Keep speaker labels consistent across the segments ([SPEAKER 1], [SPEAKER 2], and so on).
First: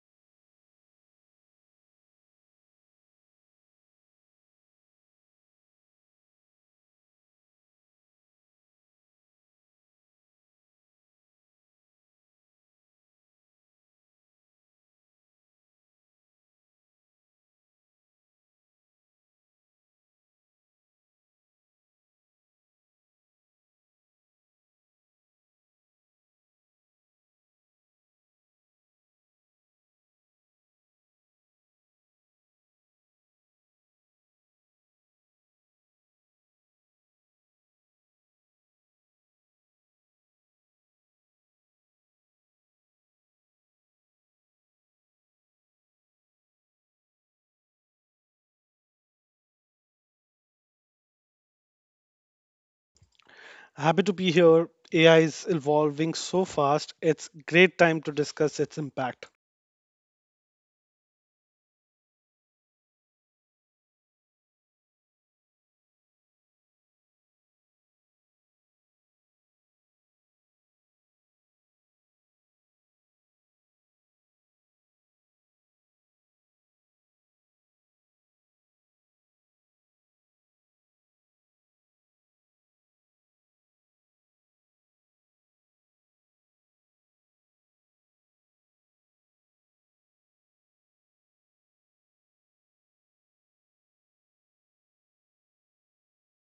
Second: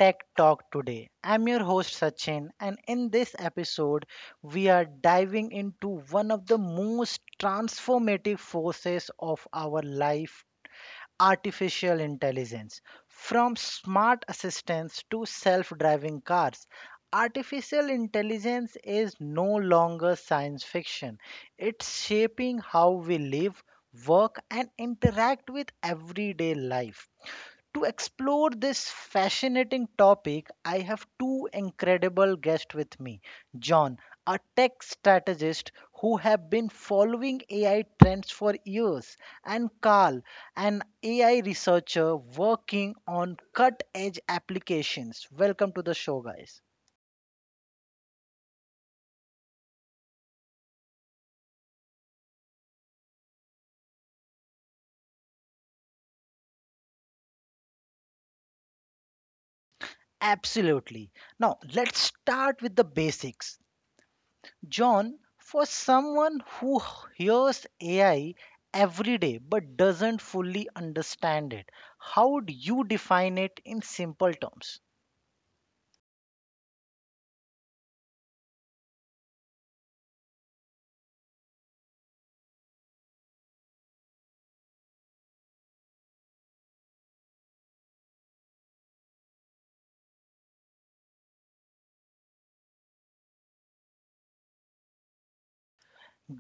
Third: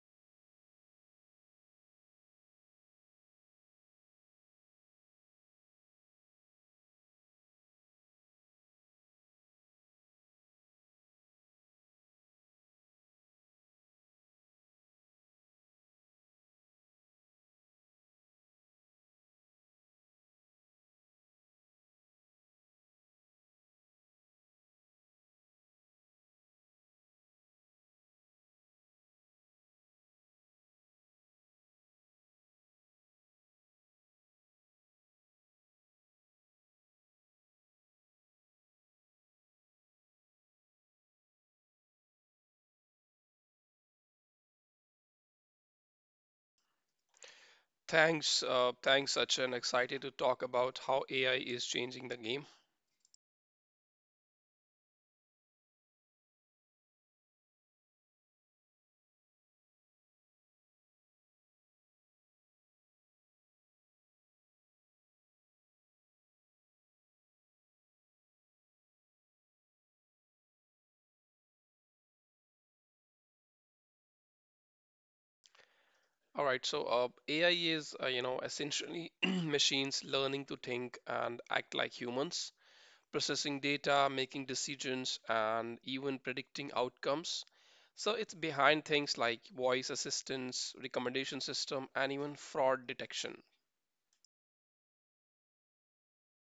[SPEAKER 1] Tech Talk today. I'm your host Sachin, and in this episode, we are diving into one of the most transformative forces of our life artificial intelligence. From smart assistants to self driving cars, artificial intelligence is no longer science fiction. It's shaping how we live, work, and interact with everyday life. To explore this fascinating topic, I have two incredible guests with me. John, a tech strategist who have been following AI trends for years, and Carl, an AI researcher working on cut-edge applications. Welcome to the show, guys.
[SPEAKER 2] Thanks, thanks, Sachin. Excited to talk about how AI is changing the game.
[SPEAKER 3] Happy to be here. AI is evolving so fast, it's great time to discuss its impact.
[SPEAKER 1] Absolutely. Now, let's start with the basics. John, for someone who hears AI every day but doesn't fully understand it, how do you define it in simple terms?
[SPEAKER 2] All right, AI is, essentially machines learning to think and act like humans, processing data, making decisions, and even predicting outcomes. So it's behind things like voice assistance, recommendation system, and even fraud detection.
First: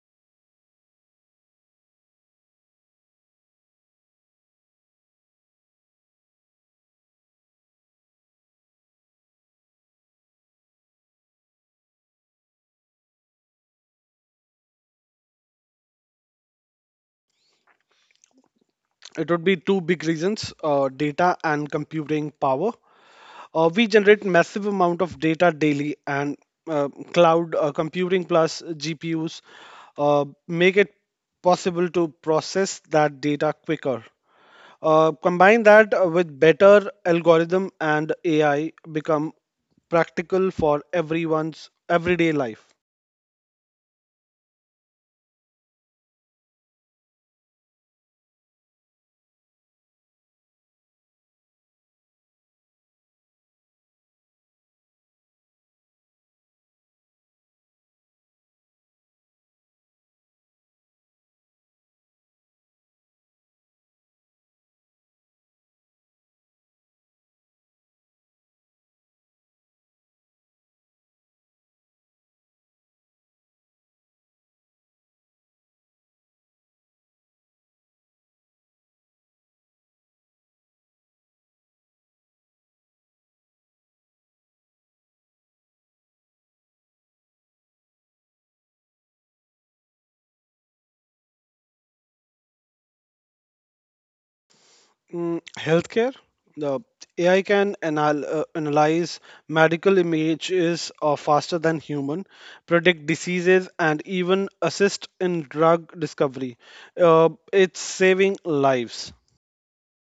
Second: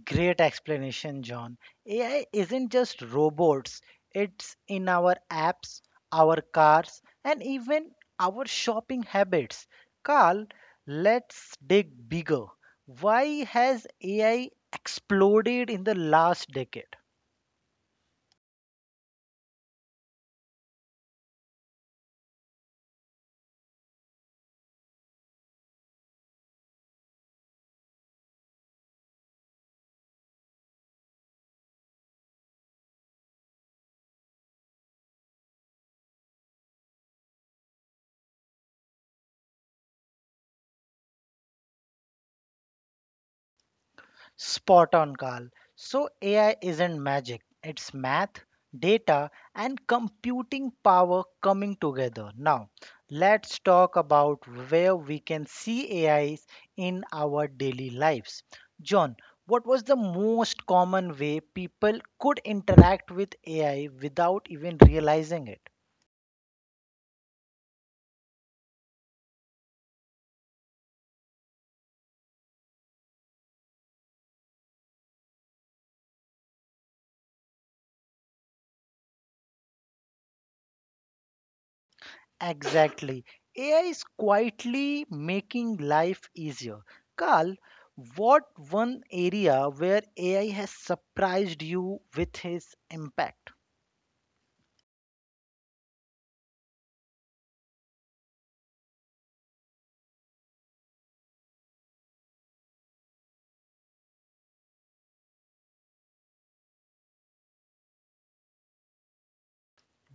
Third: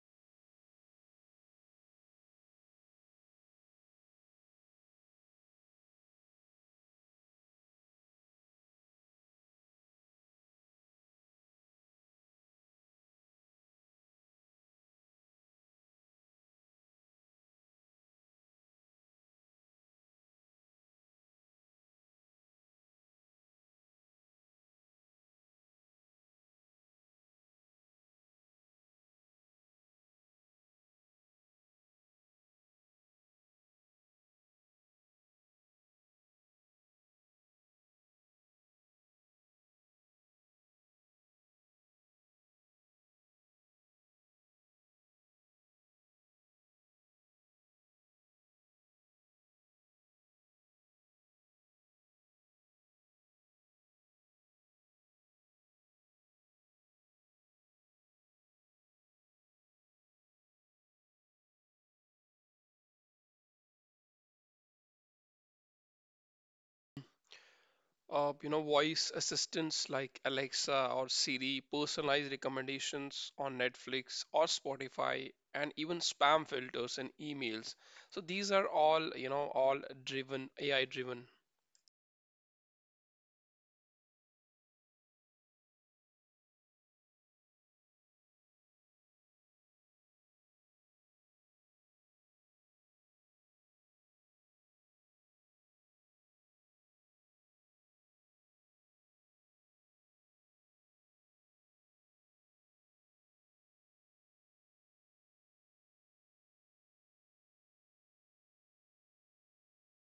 [SPEAKER 1] Great explanation, John. AI isn't just robots, it's in our apps, our cars, and even our shopping habits. Carl, let's dig bigger. Why has AI exploded in the last decade?
[SPEAKER 3] It would be two big reasons, data and computing power. We generate massive amount of data daily and cloud computing plus GPUs make it possible to process that data quicker. Combine that with better algorithm and AI become practical for everyone's everyday life.
[SPEAKER 1] Spot on, Carl. So AI isn't magic, it's math, data, and computing power coming together. Now, let's talk about where we can see AIs in our daily lives. John, what was the most common way people could interact with AI without even realizing it?
[SPEAKER 2] Voice assistants like Alexa or Siri, personalized recommendations on Netflix or Spotify, and even spam filters and emails. So these are all, all driven AI driven.
[SPEAKER 1] Exactly. AI is quietly making life easier. Carl, what one area where AI has surprised you with its impact?
[SPEAKER 3] Healthcare, the AI can analyze medical images faster than human, predict diseases, and even assist in drug discovery. It's saving lives.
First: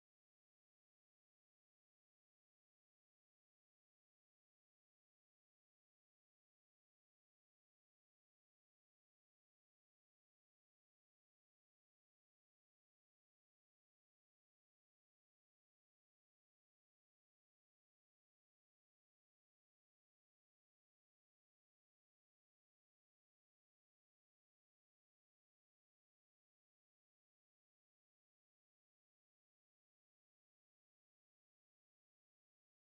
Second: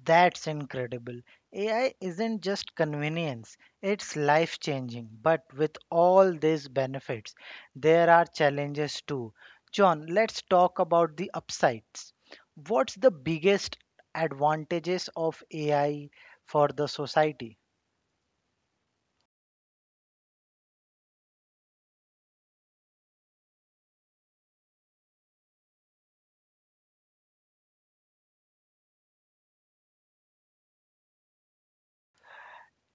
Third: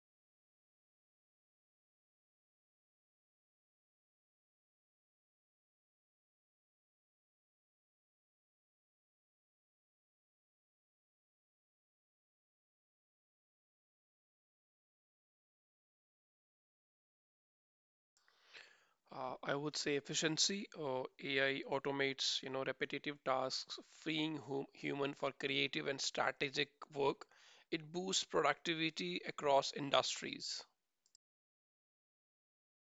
[SPEAKER 1] That's incredible. AI isn't just convenience, it's life changing. But with all these benefits, there are challenges too. John, let's talk about the upsides. What's the biggest advantages of AI for the society?
[SPEAKER 2] I would say efficiency. AI automates, repetitive tasks, freeing human for creative and strategic work. It boosts productivity across industries.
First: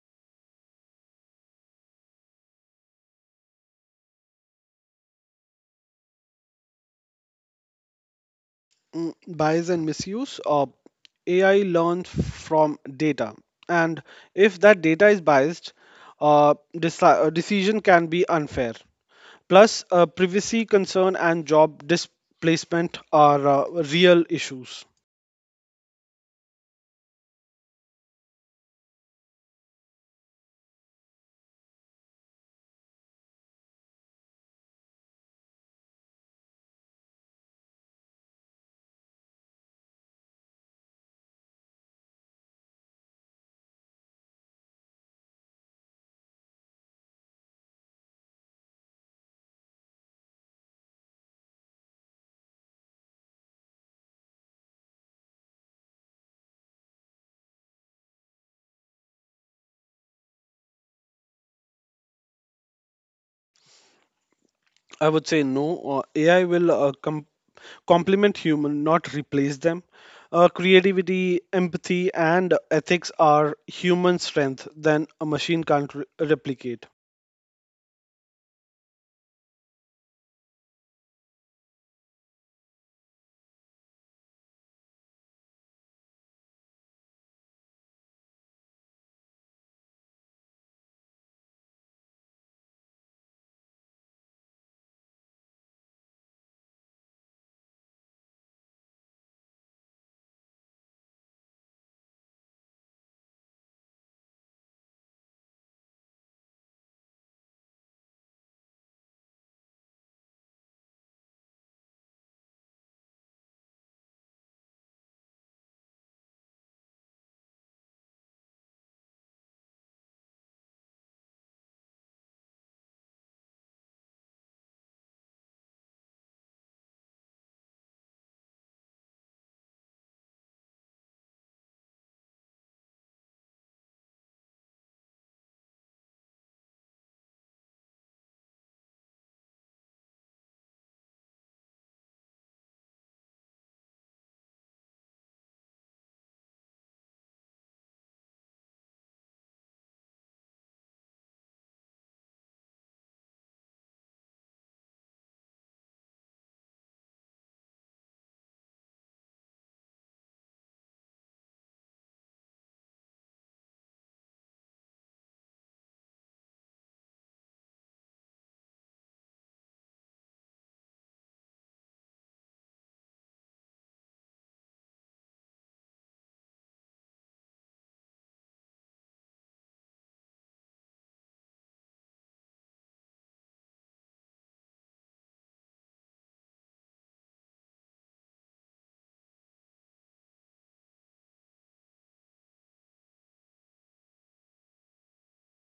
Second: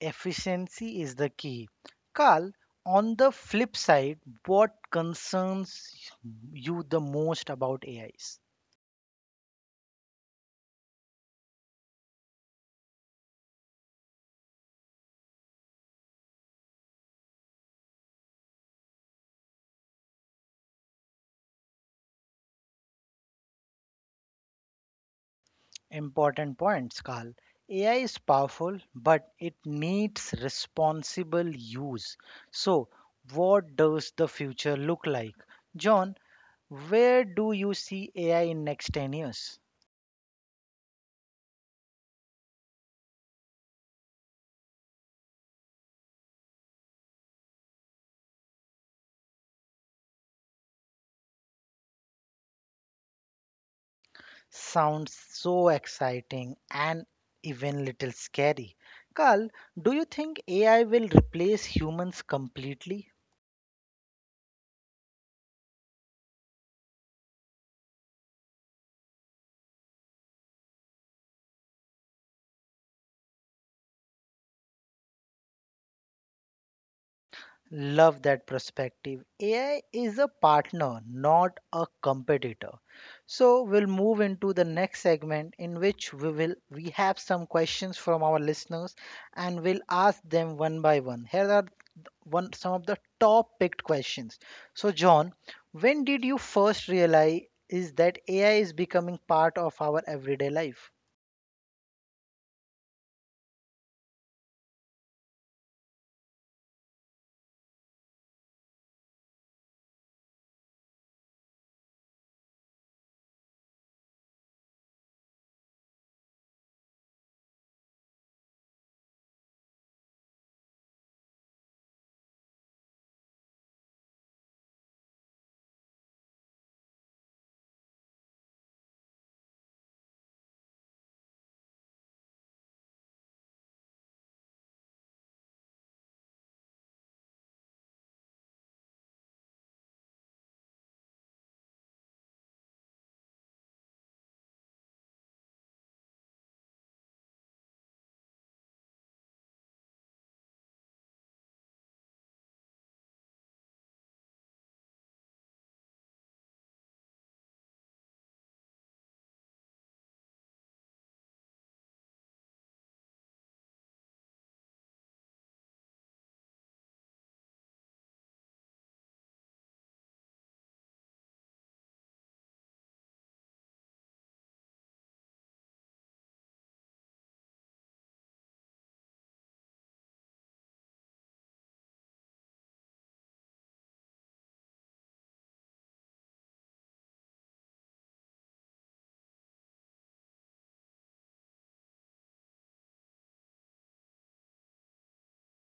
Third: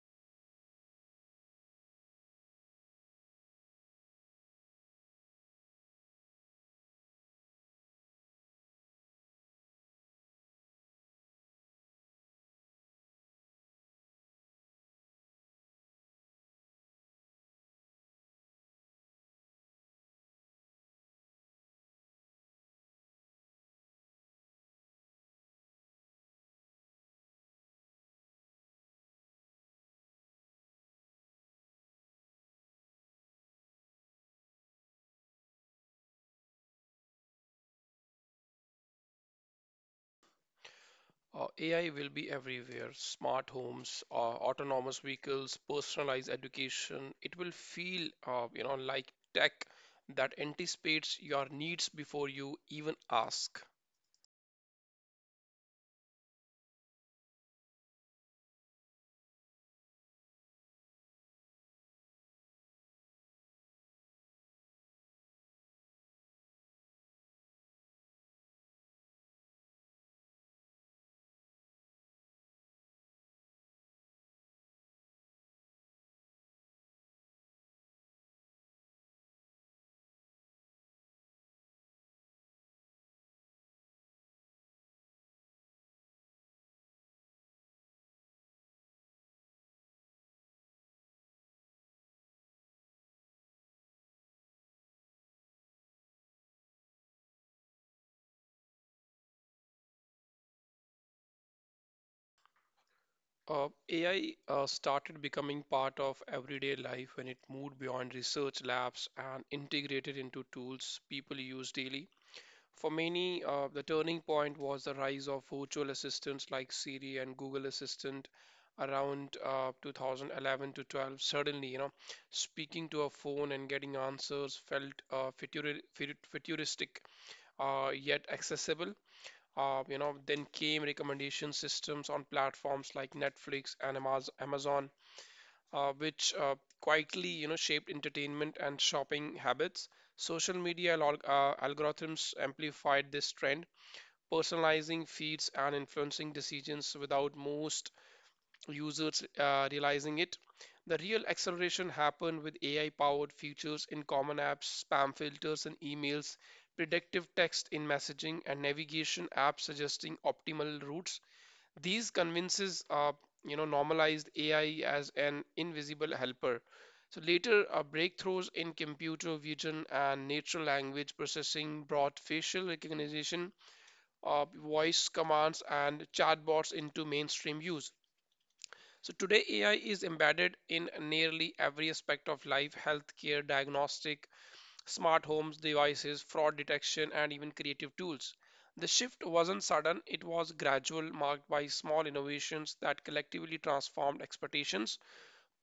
[SPEAKER 1] Efficiency is the key. Carl, on the flip side, what concerns you the most about AIs?
[SPEAKER 3] Bias and misuse. AI learns from data, and if that data is biased, decision can be unfair. Plus, privacy concern and job displacement are real issues.
[SPEAKER 1] Important points, Carl. AI is powerful, but it needs responsible use. So, what does the future look like? John, where do you see AI in next 10 years?
[SPEAKER 2] AI will be everywhere, smart homes, autonomous vehicles, personalized education. It will feel, like tech that anticipates your needs before you even ask.
[SPEAKER 1] Sounds so exciting and even little scary. Carl, do you think AI will replace humans completely?
[SPEAKER 3] I would say no. AI will complement human, not replace them. Creativity, empathy, and ethics are human strength than a machine can't replicate.
[SPEAKER 1] Love that perspective. AI is a partner, not a competitor. So we'll move into the next segment in which we have some questions from our listeners, and we'll ask them one by one. Here are th- one some of the top picked questions. So John, when did you first realize is that AI is becoming part of our everyday life?
[SPEAKER 2] AI started becoming part of everyday life when it moved beyond research labs and integrated into tools people use daily. For many, the turning point was the rise of virtual assistants like Siri and Google Assistant around 2011 to 12. Suddenly, speaking to a phone and getting answers felt futuristic, yet accessible. Then came recommendation systems on platforms like Netflix and Amazon, which quietly, shaped entertainment and shopping habits. Social media algorithms amplified this trend, personalizing feeds and influencing decisions without most users realizing it. The real acceleration happened with AI powered features in common apps, spam filters in emails, predictive text in messaging, and navigation apps suggesting optimal routes. These convinces normalized AI as an invisible helper. So later, breakthroughs in computer vision and natural language processing brought facial recognition, voice commands and chatbots into mainstream use. So today AI is embedded in nearly every aspect of life: healthcare, diagnostic, smart homes, devices, fraud detection, and even creative tools. The shift wasn't sudden, it was gradual, marked by small innovations that collectively transformed expectations.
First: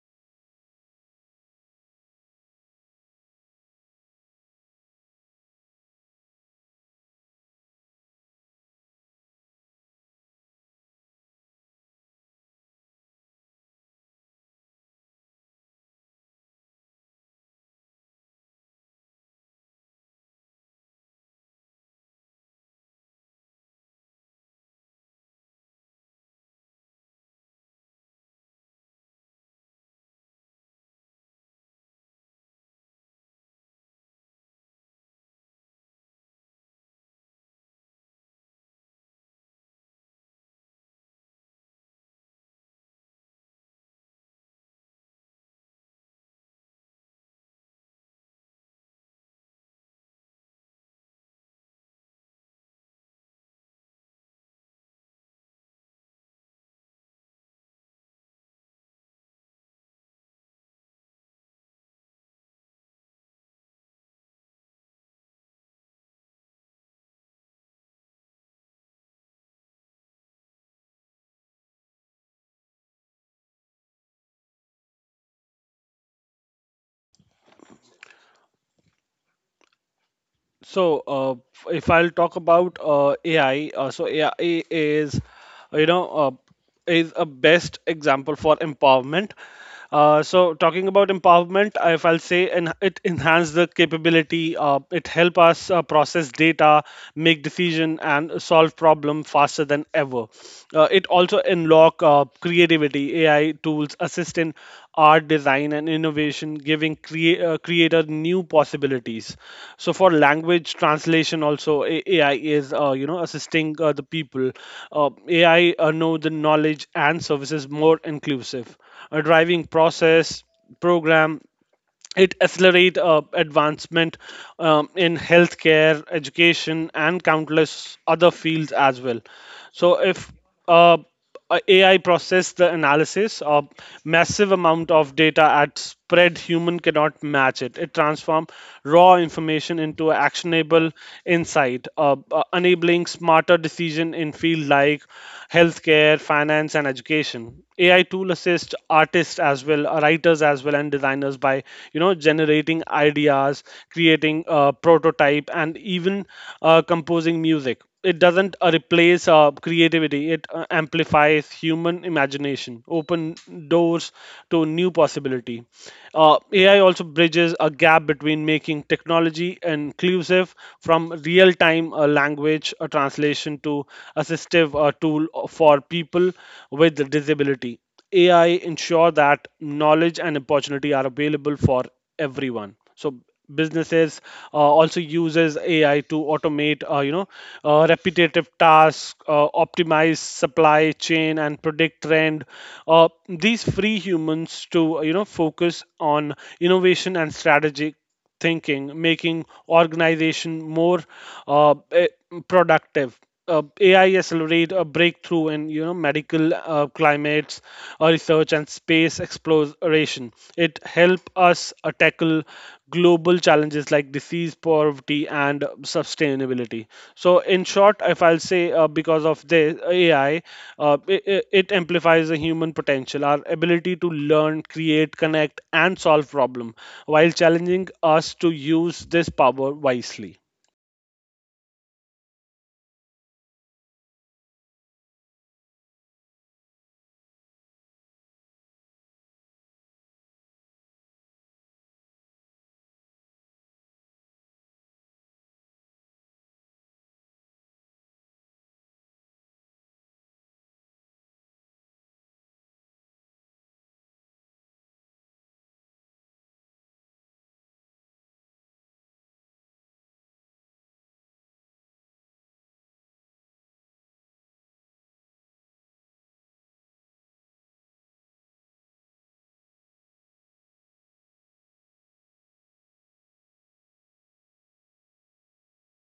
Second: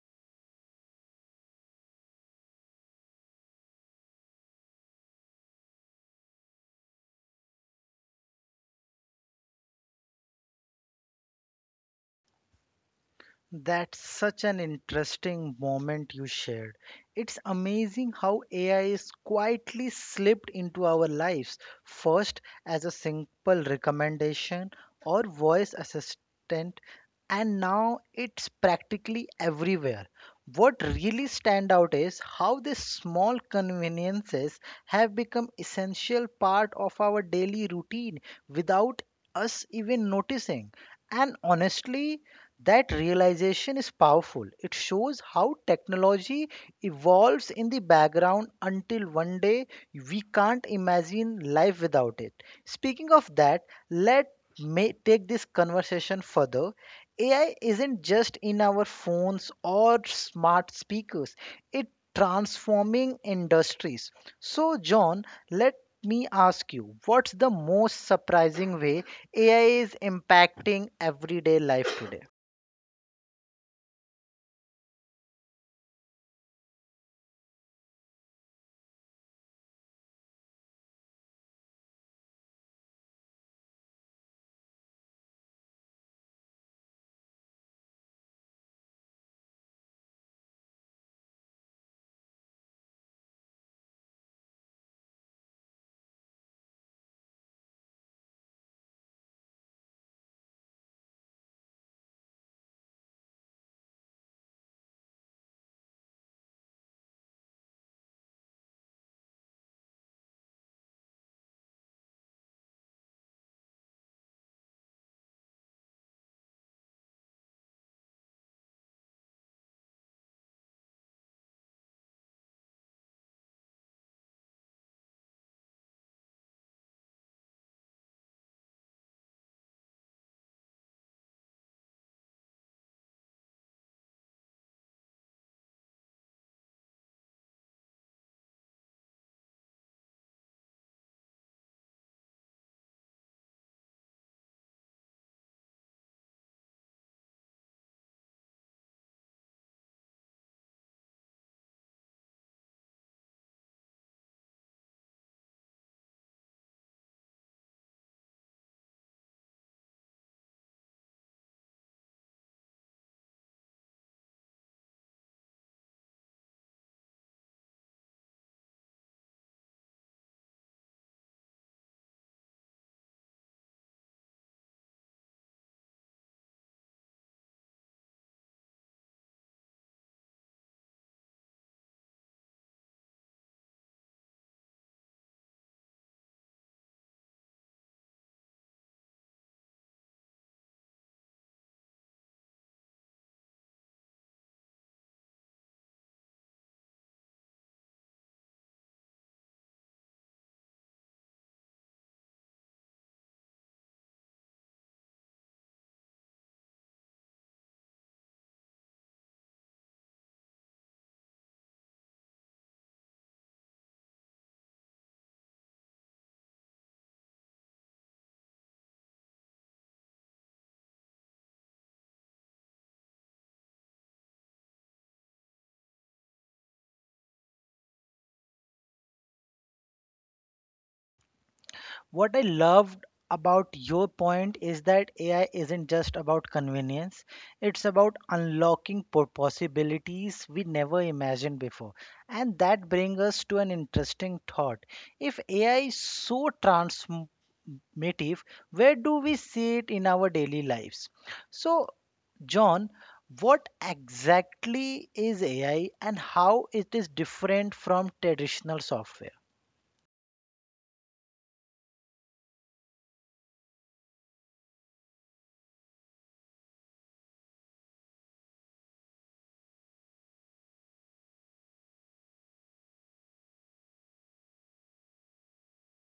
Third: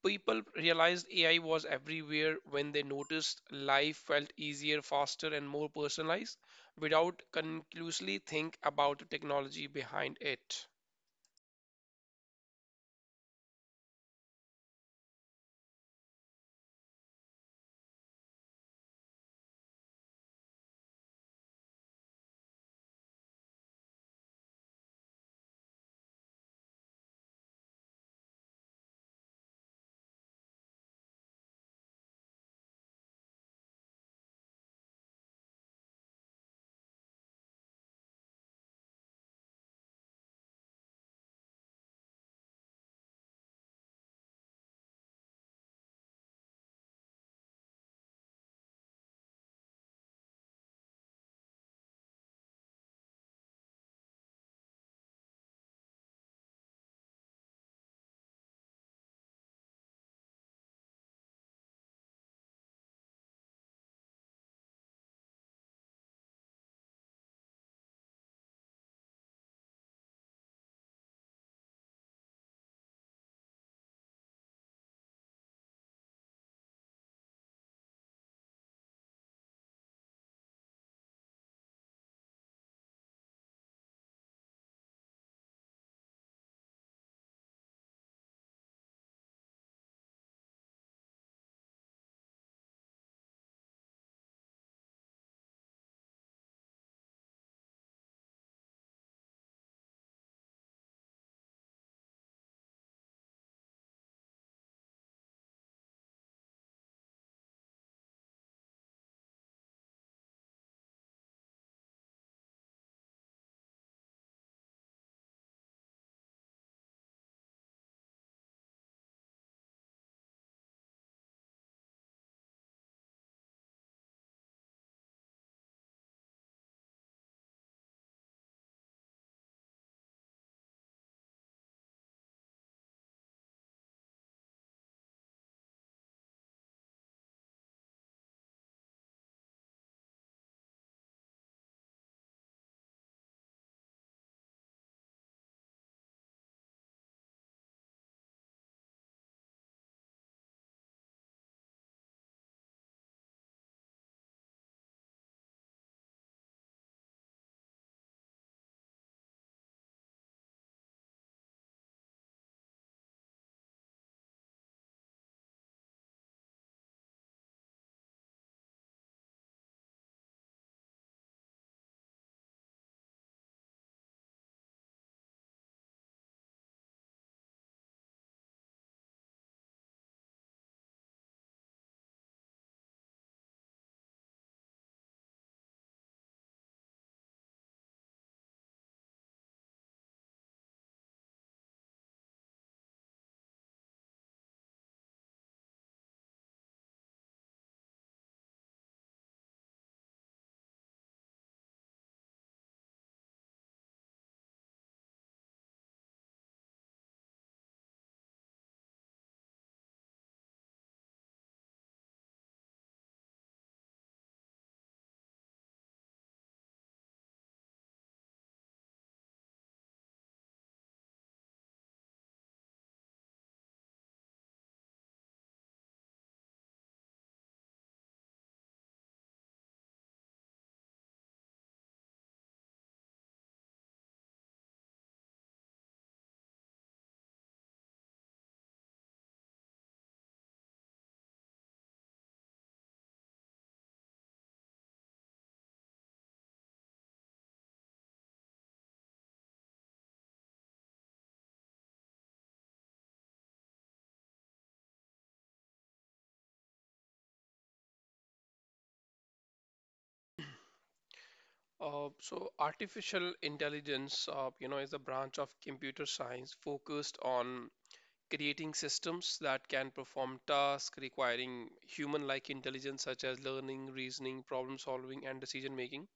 [SPEAKER 2] People realized AI was everywhere when they noticed life felt easier, faster, and more personalized without conclusively think about the technology behind it.
[SPEAKER 1] That's such an interesting moment you shared. It's amazing how AI is quietly slipped into our lives, first as a simple recommendation or voice assistant, and now it's practically everywhere. What really stand out is how these small conveniences have become essential part of our daily routine without us even noticing. And honestly, that realization is powerful. It shows how technology evolves in the background until one day we can't imagine life without it. Speaking of that, let me take this conversation further. AI isn't just in our phones or smart speakers. It transforming industries. So John, let me ask you, what's the most surprising way AI is impacting everyday life today?
[SPEAKER 3] So, if I'll talk about AI, so AI you know, uh, is a best example for empowerment. So, talking about empowerment, if I'll say, and it enhance the capability. It help us process data, make decision, and solve problem faster than ever. It also unlock creativity. AI tools assist in art design and innovation, giving creator new possibilities. So for language translation, also AI is assisting the people. AI know the knowledge and services more inclusive, driving process program. It accelerate advancement in healthcare education and countless other fields as well. So if uh, a AI process the analysis of massive amount of data at spread human cannot match. It transform raw information into actionable insight, enabling smarter decision in field like healthcare, finance, and education. AI tool assist artists as well, writers as well, and designers by generating ideas, creating a prototype, and even composing music. It doesn't replace creativity; it amplifies human imagination, open doors to new possibility. AI also bridges a gap between making technology fully inclusive from real time language translation to assistive tool for people with disability. AI ensure that knowledge and opportunity are available for everyone. So businesses also uses AI to automate, repetitive tasks, optimize supply chain, and predict trend. These free humans to focus on innovation and strategy thinking, making organization more uh, eh, productive. AI accelerate a breakthrough in medical climates, research and space exploration. It help us tackle global challenges like disease, poverty, and sustainability. So, in short, if I'll say because of the AI, it amplifies the human potential, our ability to learn, create, connect, and solve problem while challenging us to use this power wisely.
[SPEAKER 1] What I loved about your point is that AI isn't just about convenience, it's about unlocking possibilities we never imagined before. And that brings us to an interesting thought. If AI is so transformative, where do we see it in our daily lives? So, John, what exactly is AI and how it is different from traditional software?
[SPEAKER 2] Artificial intelligence, is a branch of computer science focused on creating systems that can perform tasks requiring human-like intelligence such as learning, reasoning, problem solving, and decision making.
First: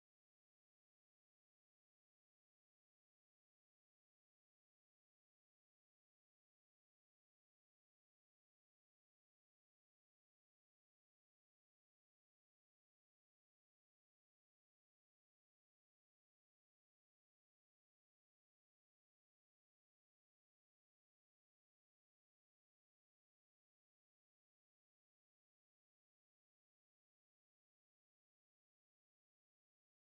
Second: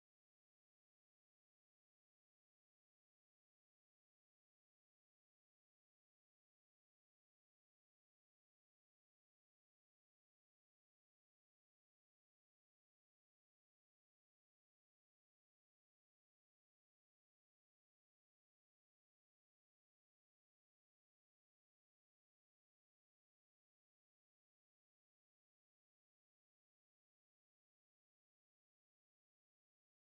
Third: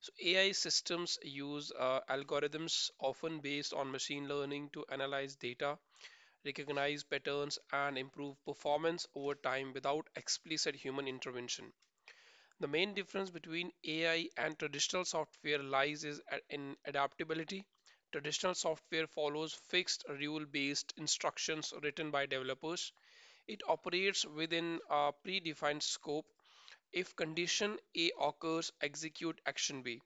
[SPEAKER 2] So AI systems use algorithms often based on machine learning to analyze data, recognize patterns, and improve performance over time without explicit human intervention. The main difference between AI and traditional software lies is in adaptability. Traditional software follows fixed rule based instructions written by developers. It operates within a predefined scope. If condition A occurs, execute action B.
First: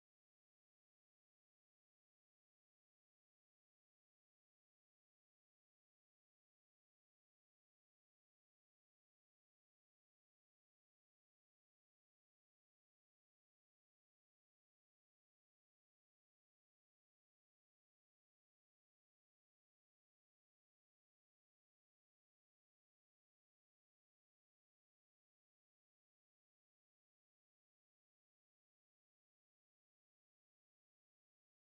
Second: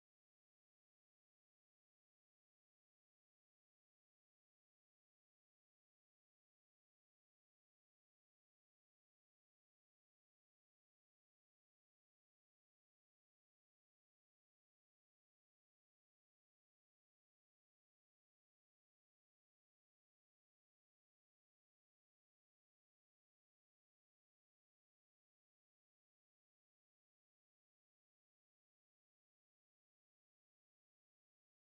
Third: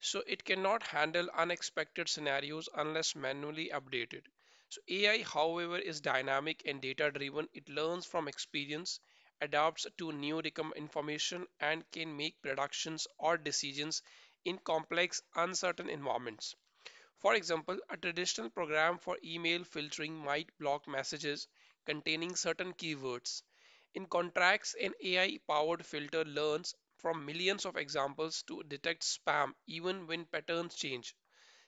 [SPEAKER 2] So it cannot handle unexpected scenarios unless manually updated. So AI, however, is dynamic and data driven. It learns from experience, adapts to new information, and can make predictions or decisions in complex, uncertain environments. For example, a traditional program for email filtering might block messages containing certain keywords. In contrast, an AI powered filter learns from millions of examples to detect spam even when patterns change.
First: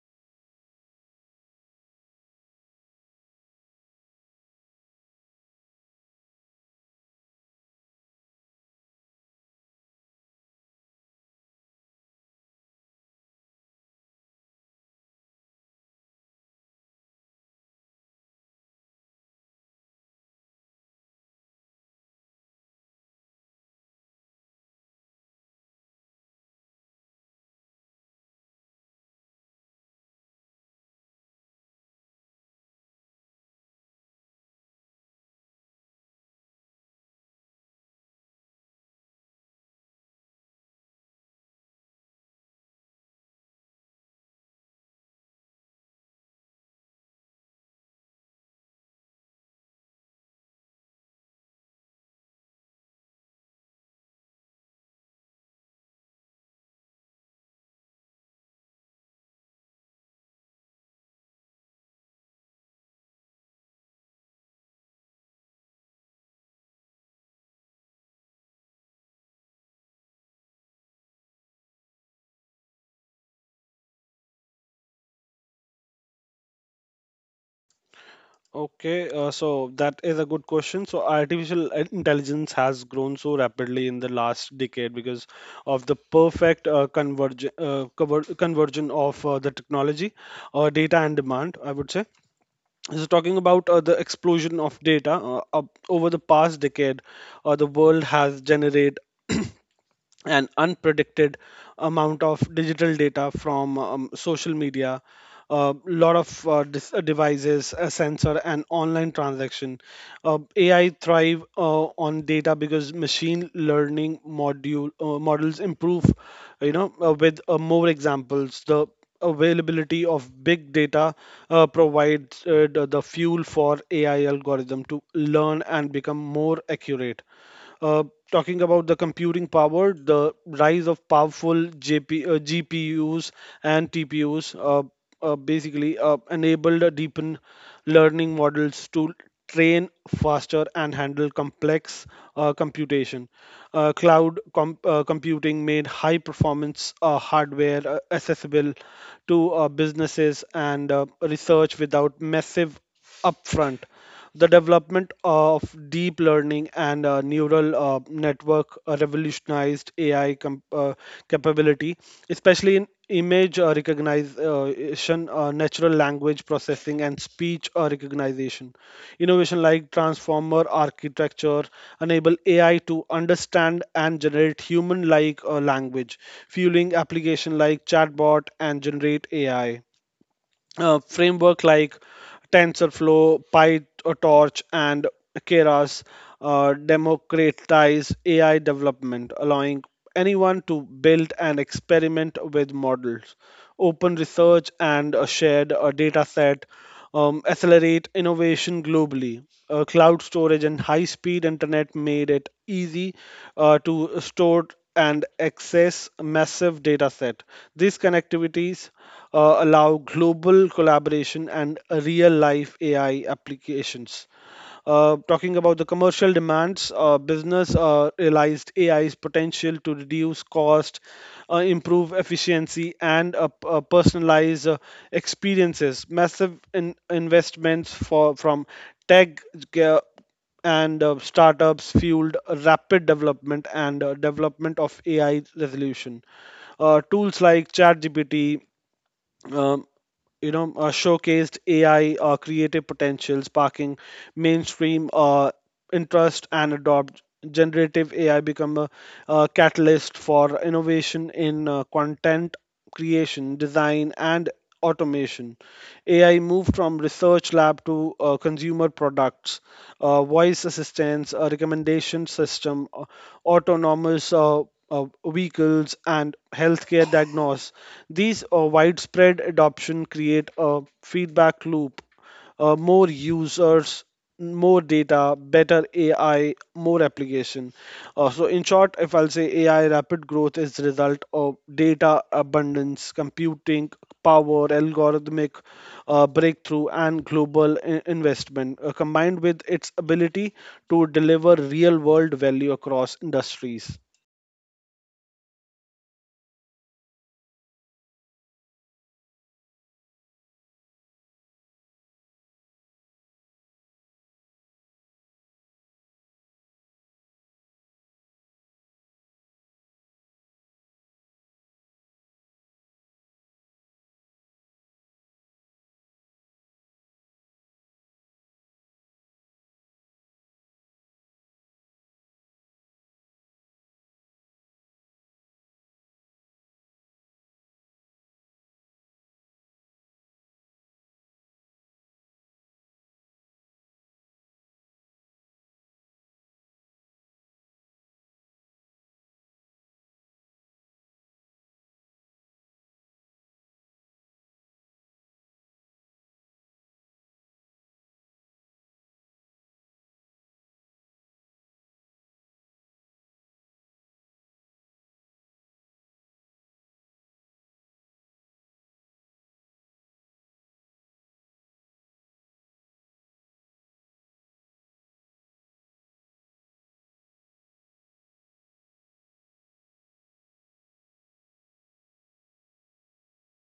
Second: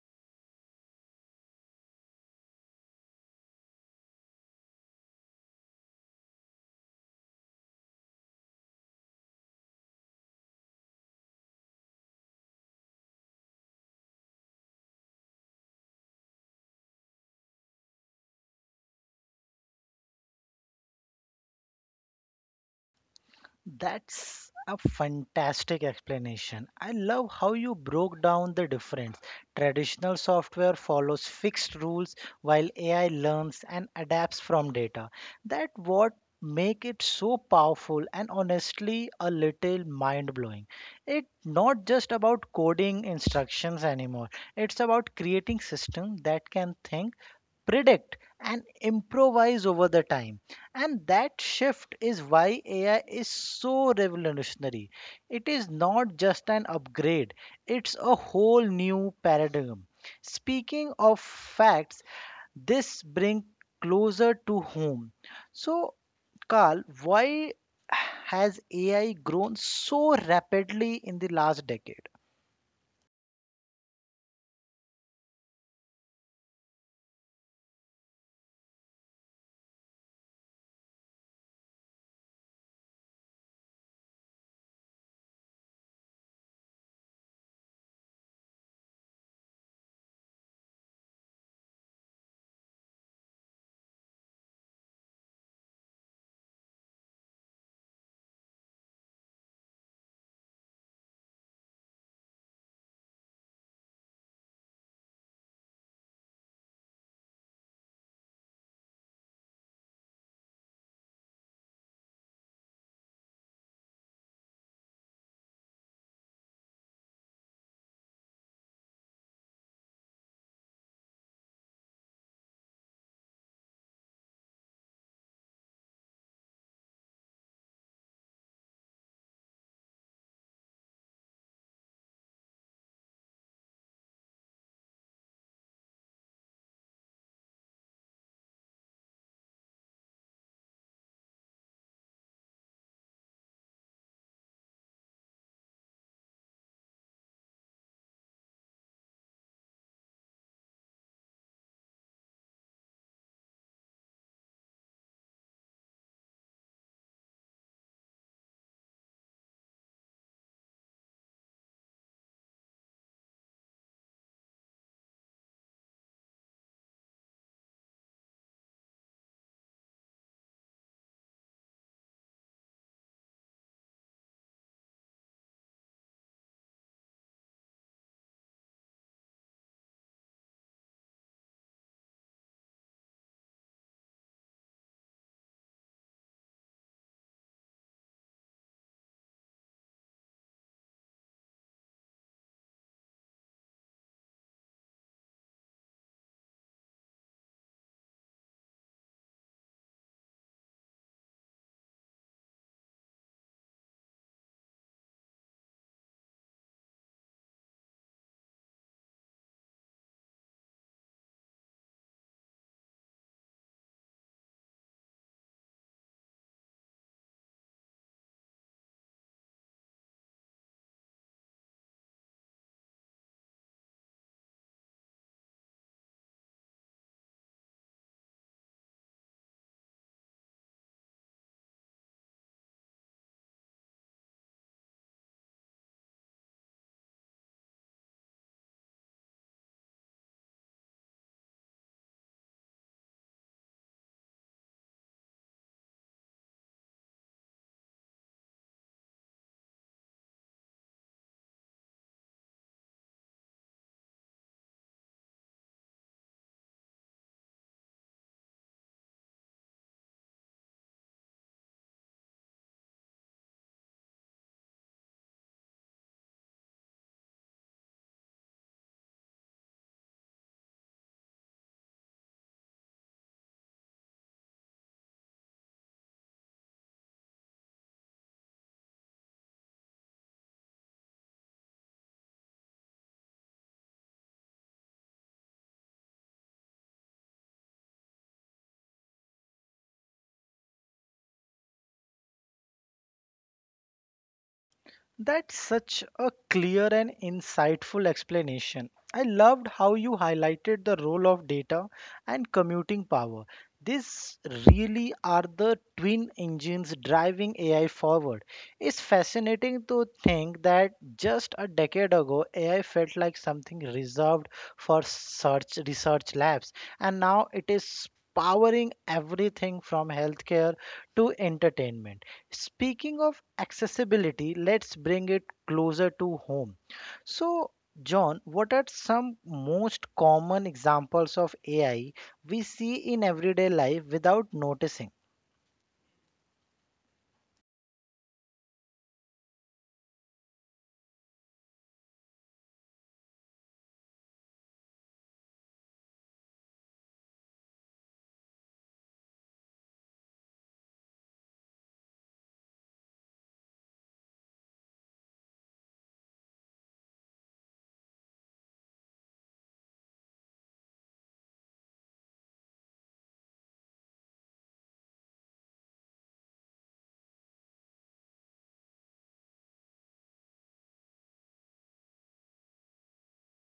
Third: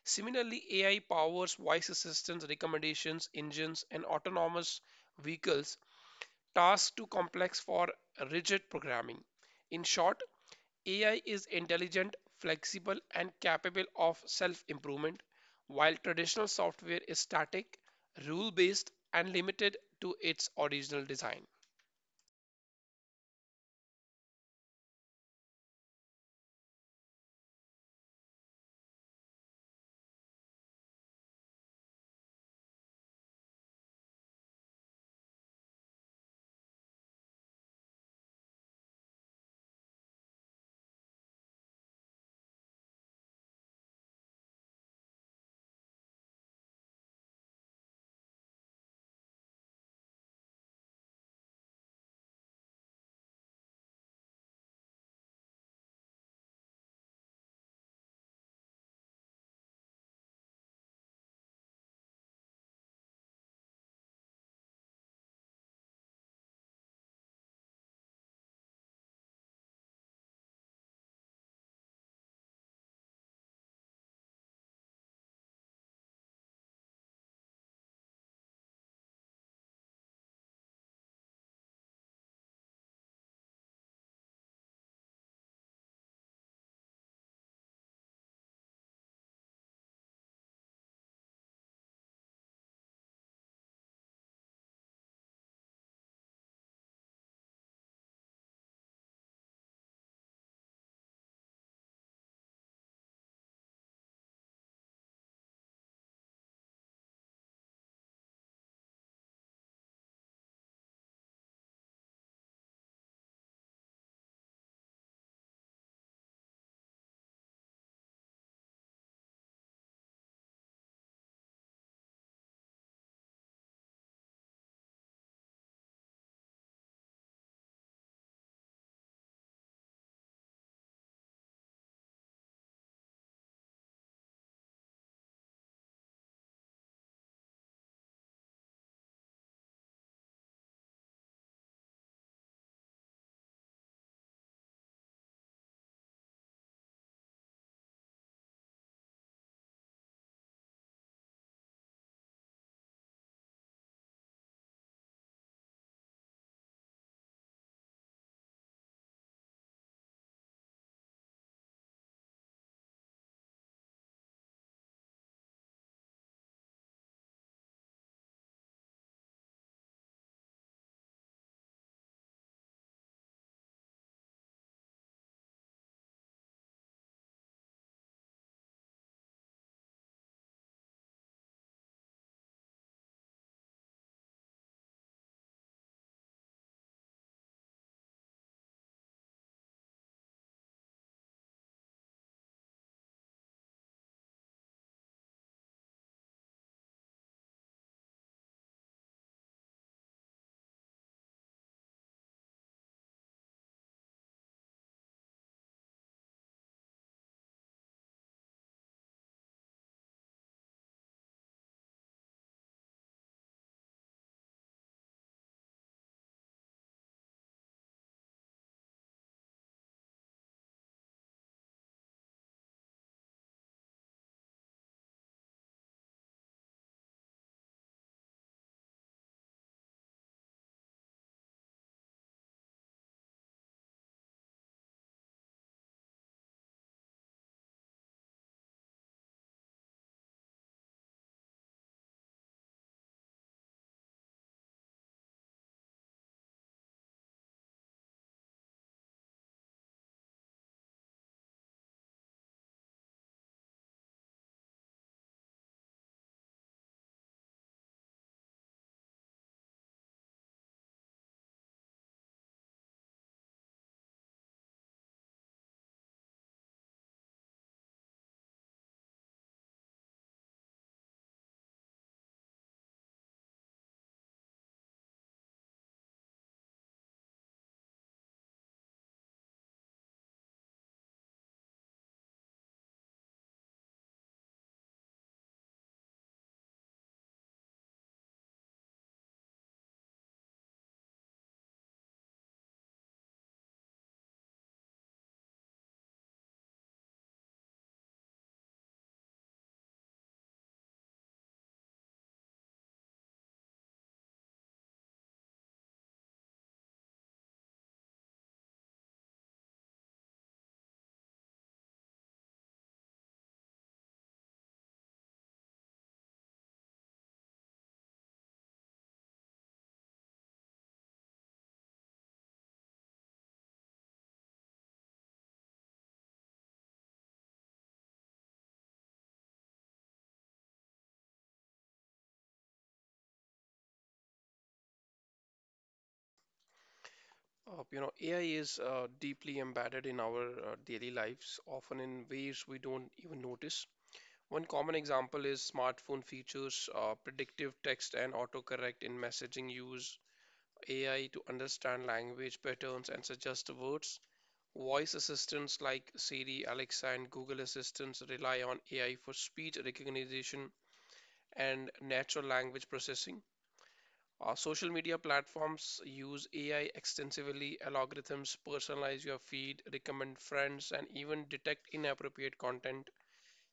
[SPEAKER 2] Similarly, AI powers voice assistants, recommendations, engines, and autonomous vehicles, tasks too complex for rigid programming. In short, AI is intelligent, flexible, and capable of self improvement, while traditional software is static, rule based, and limited to its original design.
[SPEAKER 1] That's a fantastic explanation. I love how you broke down the difference. Traditional software follows fixed rules while AI learns and adapts from data. That what make it so powerful and honestly a little mind blowing. It's not just about coding instructions anymore. It's about creating systems that can think, predict, and improvise over the time, and that shift is why AI is so revolutionary. It is not just an upgrade, it's a whole new paradigm. Speaking of facts, this brings closer to home. So Carl, why has AI grown so rapidly in the last decade?
[SPEAKER 3] Okay, so that is a good question. So, artificial intelligence has grown so rapidly in the last decade because of the perfect conversion of the technology, data, and demand, I would say. So, talking about the explosion of data up over the past decade, the world has generated an unpredicted amount of digital data from social media, a lot of devices, a sensor, and online transaction. AI thrive on data because machine learning module models improve, with more examples. The availability of big data provides the fuel for AI algorithm to learn and become more accurate. uh, Talking about the computing power, the rise of powerful GPUs and TPUs basically enabled a deepen learning models to train faster and handle complex computation. Cloud computing made high performance hardware accessible to businesses and research without massive upfront. The development of deep learning and neural network revolutionized AI capability, especially in image recognition, natural language processing, and speech recognition. Innovation like transformer architecture enable AI to understand and generate human-like language, fueling application like chatbot and generate AI framework like TensorFlow, PyTorch, and Keras democratize AI development, allowing anyone to build and experiment with models, open research, and a shared data set accelerate innovation globally. Cloud storage and high speed internet made it easy to store and access massive data set. These connectivities allow global collaboration and real life AI applications. Talking about the commercial demands, business realized AI's potential to reduce cost, improve efficiency, and personalize experiences. Massive investments for from tech ge- and startups fueled rapid development of AI resolution. Tools like ChatGPT um, showcased AI creative potential, sparking mainstream interest and adopt generative AI become a, catalyst for innovation in content creation, design, and automation. AI moved from research lab to consumer products, voice assistance, a recommendation system, autonomous vehicles and healthcare diagnosis. These widespread adoption create a feedback loop, more users, more data, better AI, more application. So in short, if I'll say AI rapid growth is the result of data abundance, computing power, algorithmic breakthrough, and global investment, combined with its ability to deliver real-world value across industries.
[SPEAKER 1] That's such a clear and insightful explanation. I loved how you highlighted the role of data and commuting power. These really are the twin engines driving AI forward. It's fascinating to think that just a decade ago, AI felt like something reserved for search research labs, and now it is powering everything from healthcare to entertainment. Speaking of accessibility, let's bring it closer to home. So, John, what are some most common examples of AI we see in everyday life without noticing?
[SPEAKER 2] AI is deeply embedded in our daily lives, often in ways we don't even notice. One common example is smartphone features, predictive text, and autocorrect in messaging use. AI to understand language patterns and suggest words. Voice assistants like Siri, Alexa, and Google Assistants rely on AI for speech recognition and natural language processing. Our social media platforms use AI extensively. Algorithms personalize your feed, recommend friends, and even detect inappropriate content.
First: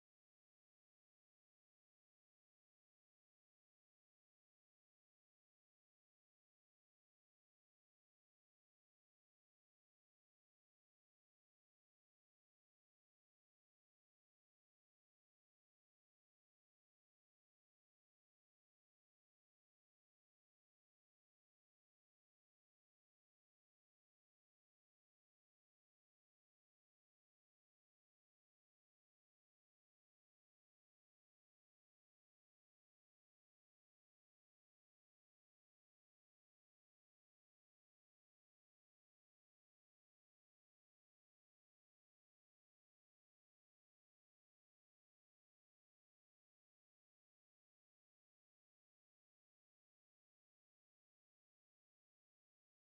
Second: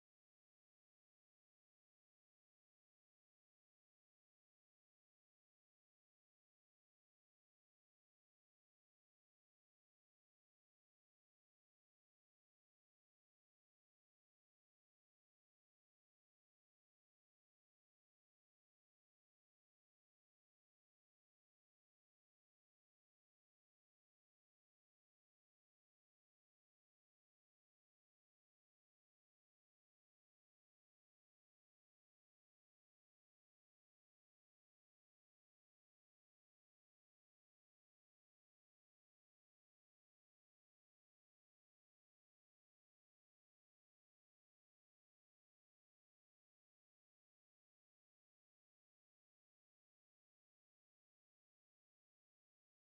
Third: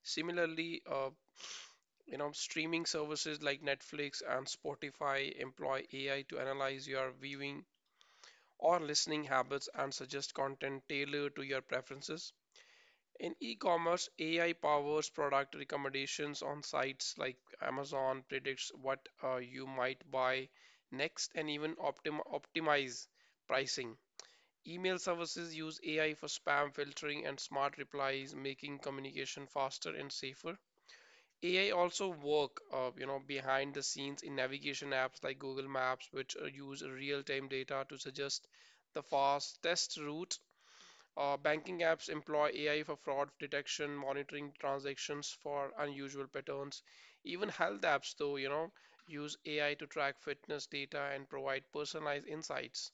[SPEAKER 2] Similarly, streaming services like Netflix and Spotify employ AI to analyze your viewing or listening habits and suggest content tailored to your preferences. In e-commerce, AI powers product recommendations on sites like Amazon, predicts what you might buy next, and even optimize pricing. Email services use AI for spam filtering and smart replies, making communication faster and safer. AI also work, behind the scenes in navigation apps like Google Maps, which use real-time data to suggest the fastest route. Banking apps employ AI for fraud detection, monitoring transactions for unusual patterns. Even health apps, though, use AI to track fitness data and provide personalized insights.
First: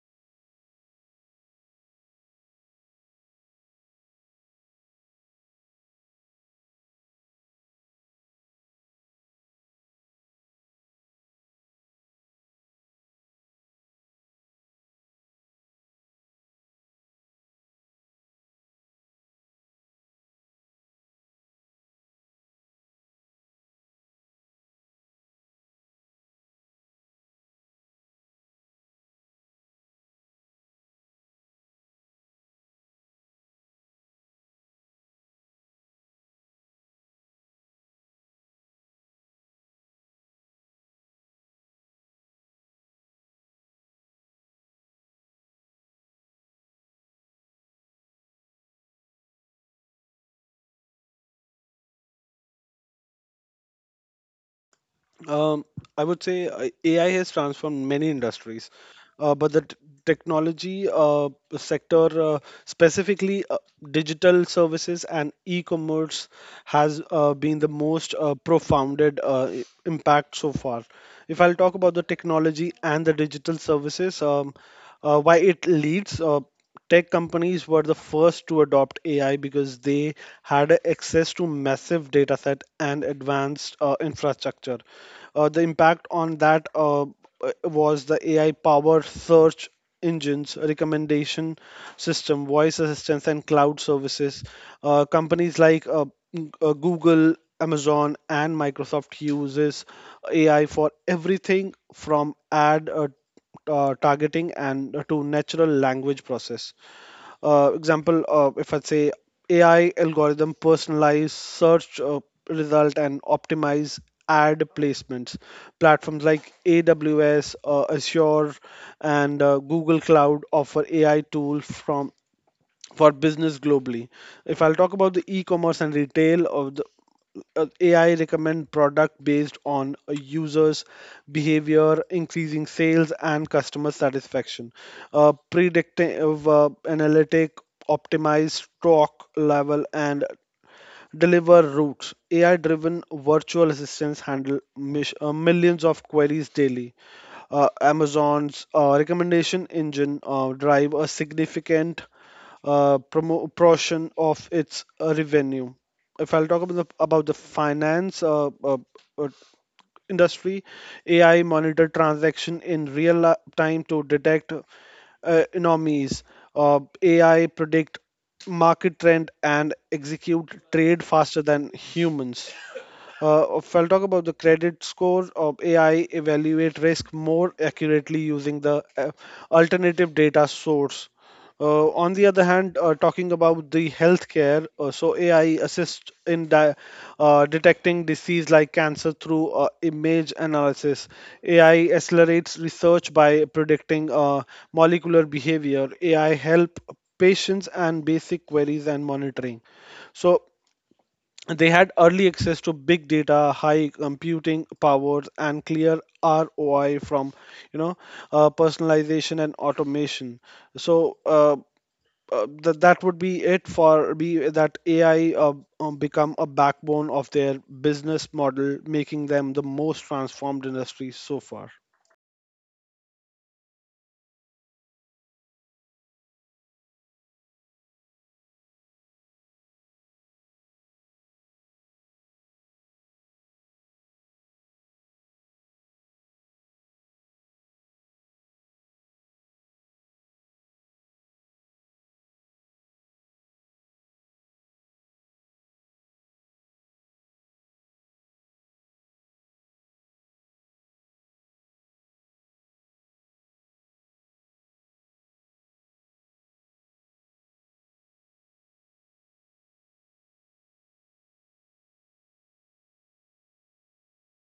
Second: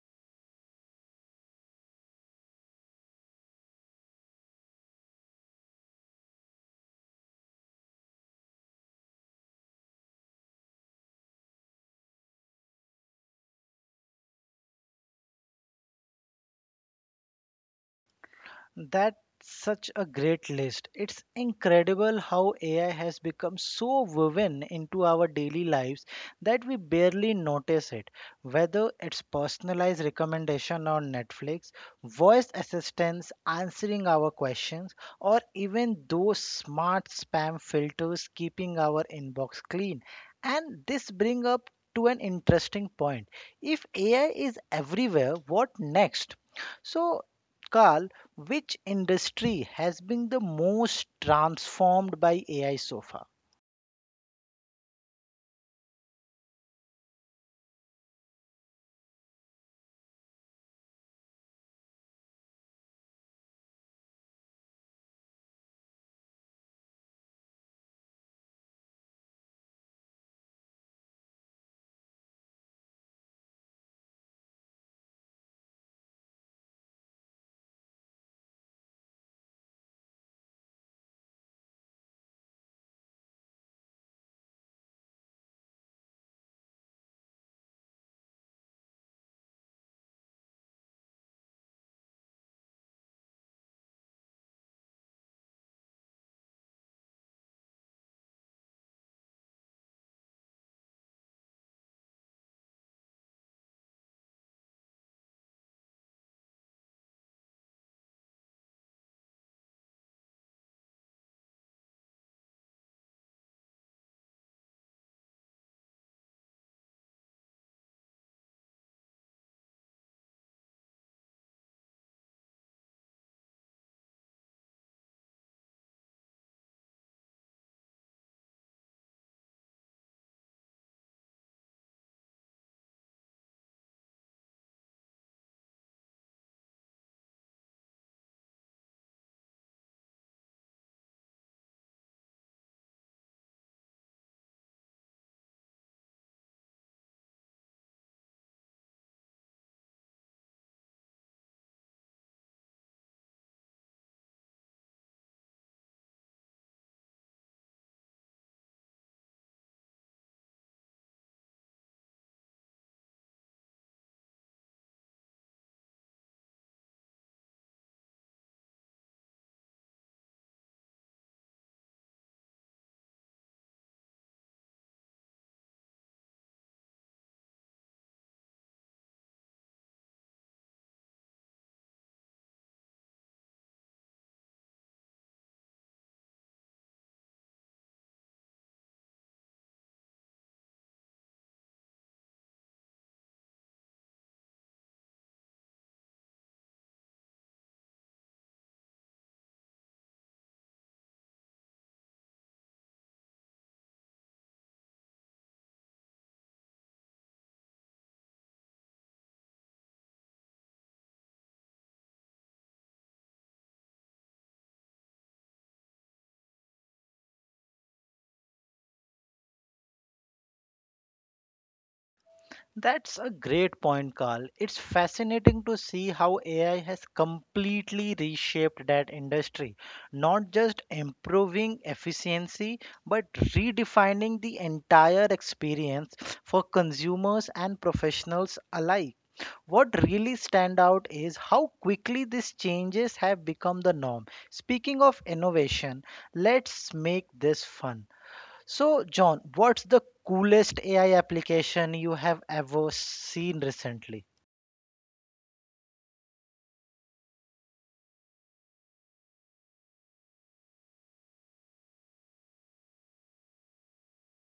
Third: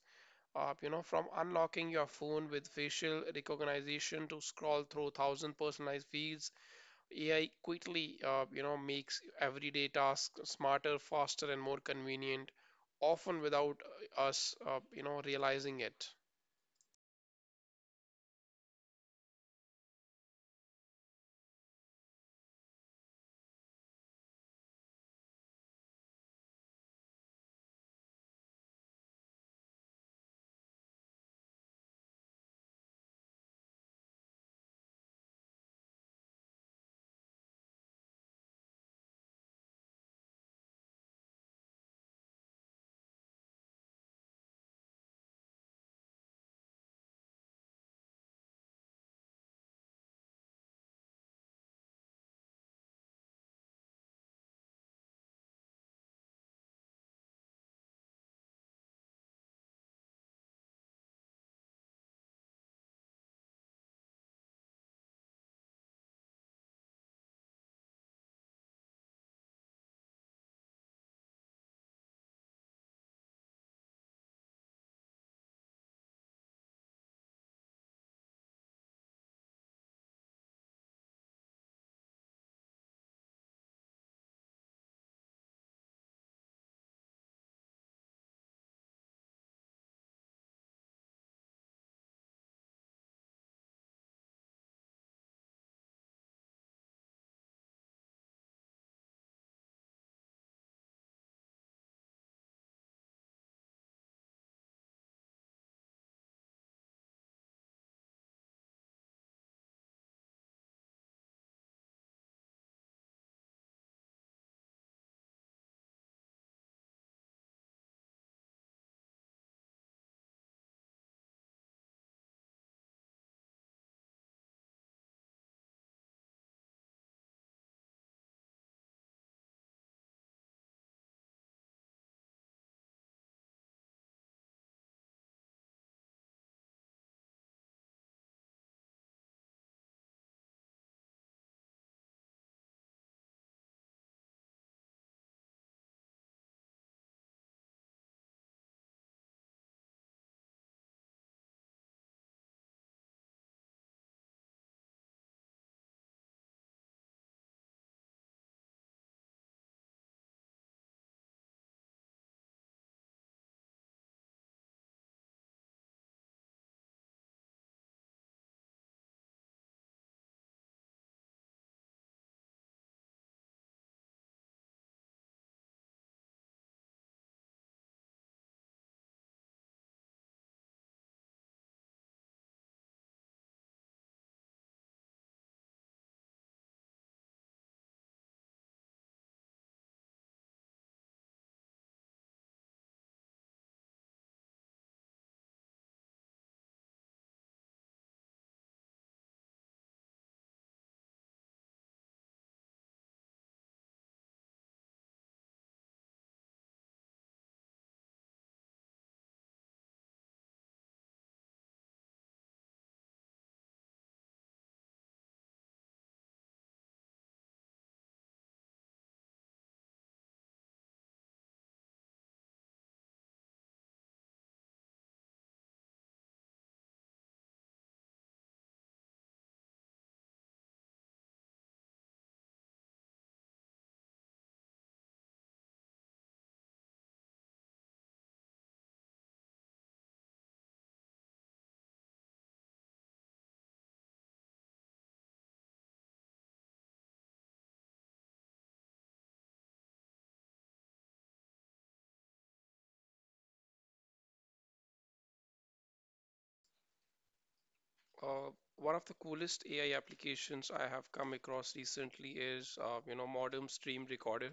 [SPEAKER 2] From unlocking your phone with facial recognition to scroll through thousand personalized feeds, AI quickly, makes everyday tasks smarter, faster, and more convenient, often without us, realizing it.
[SPEAKER 1] That's such a great list. It's incredible how AI has become so woven into our daily lives that we barely notice it. Whether it's personalized recommendation on Netflix, voice assistants answering our questions, or even those smart spam filters keeping our inbox clean. And this brings up to an interesting point. If AI is everywhere, what next? So, Carl, which industry has been the most transformed by AI so far?
[SPEAKER 3] Um, I would say AI has transformed many industries, but the technology sector, specifically digital services and e-commerce, has been the most profounded impact so far. If I'll talk about the technology and the digital services, why it leads. Tech companies were the first to adopt AI because they had access to massive data set and advanced infrastructure. The impact on that was the AI powered search engines, recommendation system, voice assistance, and cloud services. Companies like Google, Amazon, and Microsoft uses AI for everything from ad targeting and to natural language process. Example, if I say AI algorithm personalize search result and optimize ad placements. Platforms like AWS, Azure, and Google Cloud offer AI tools from for business globally. If I'll talk about the e-commerce and retail of the AI recommend product based on a user's behavior, increasing sales and customer satisfaction. Predictive analytic, optimized stock level and deliver routes. AI driven virtual assistants handle millions of queries daily. Amazon's recommendation engine drive a significant portion of its revenue. If I'll talk about the finance uh, industry, AI monitor transaction in real time to detect anomalies. AI predict market trend and execute trade faster than humans. If I'll talk about the credit score of AI evaluate risk more accurately using the alternative data source. On the other hand, talking about the healthcare, so AI assists in detecting disease like cancer through image analysis. AI accelerates research by predicting molecular behavior. AI help patients and basic queries and monitoring. So they had early access to big data, high computing powers, and clear ROI from you know personalization and automation. So that would be it for be that AI become a backbone of their business model, making them the most transformed industry so far.
[SPEAKER 1] That's a great point, Carl. It's fascinating to see how AI has completely reshaped that industry, not just improving efficiency, but redefining the entire experience for consumers and professionals alike. What really stand out is how quickly these changes have become the norm. Speaking of innovation, let's make this fun. So, John, what's the coolest AI application you have ever seen recently?
[SPEAKER 2] Uh, One of the coolest AI applications I have come across recently is, Modem Stream Recorder,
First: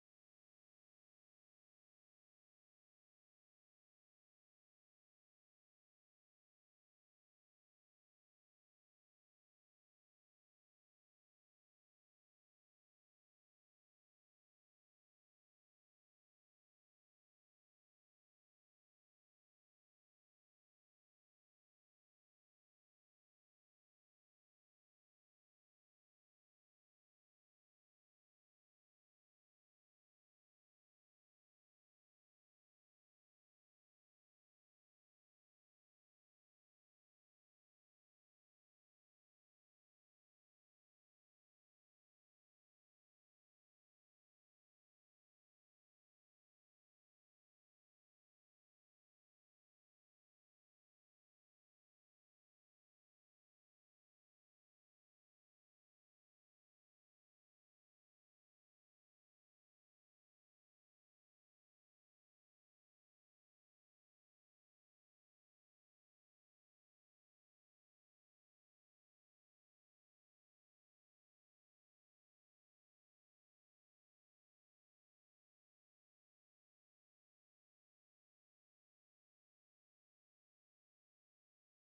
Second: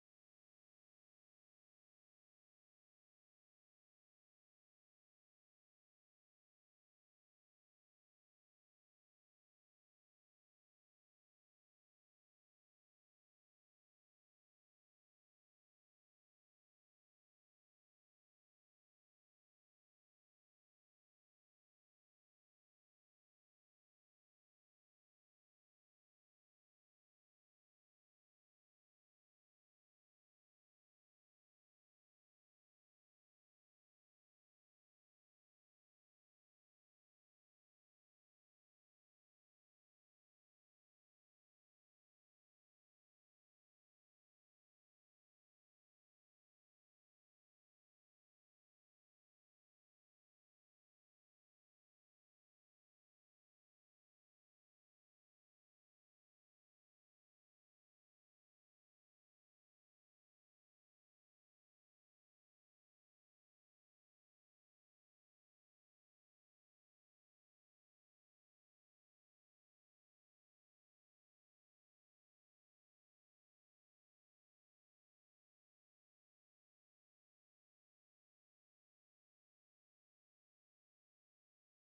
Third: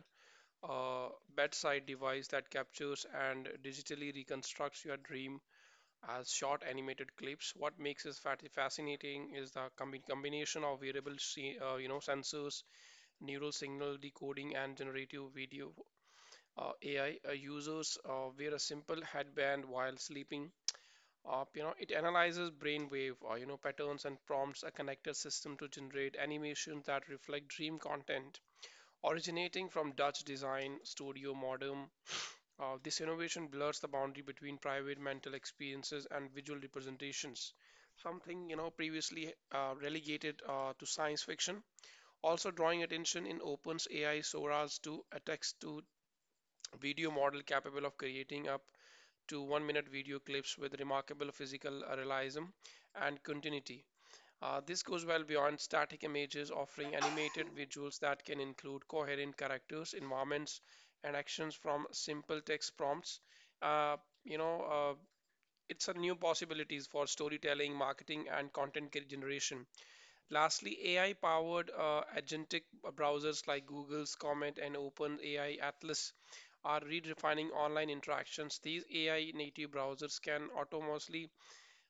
[SPEAKER 2] a bedside device that captures and digitally reconstructs your dream as short animated clips. What makes it fascinating is the combination of variable, sensors, neural signal decoding, and generative video AI. Users wear a simple headband while sleeping. It analyzes brainwave, patterns and prompts a connected system to generate animations that reflect dream content. Originating from Dutch design studio Modem, this innovation blurs the boundary between private mental experiences and visual representations, something previously relegated to science fiction, also drawing attention in OpenAI Sora's to a text-to-video model capable of creating up to 1-minute video clips with remarkable physical realism and continuity. This goes well beyond static images, offering animated visuals that can include coherent characters, environments, and actions from simple text prompts. Uh, you know, uh, it's a new possibilities for storytelling, marketing, and content generation. Lastly, AI-powered agentic browsers like Google's Comet and OpenAI Atlas are redefining online interactions. These AI-native browsers can autonomously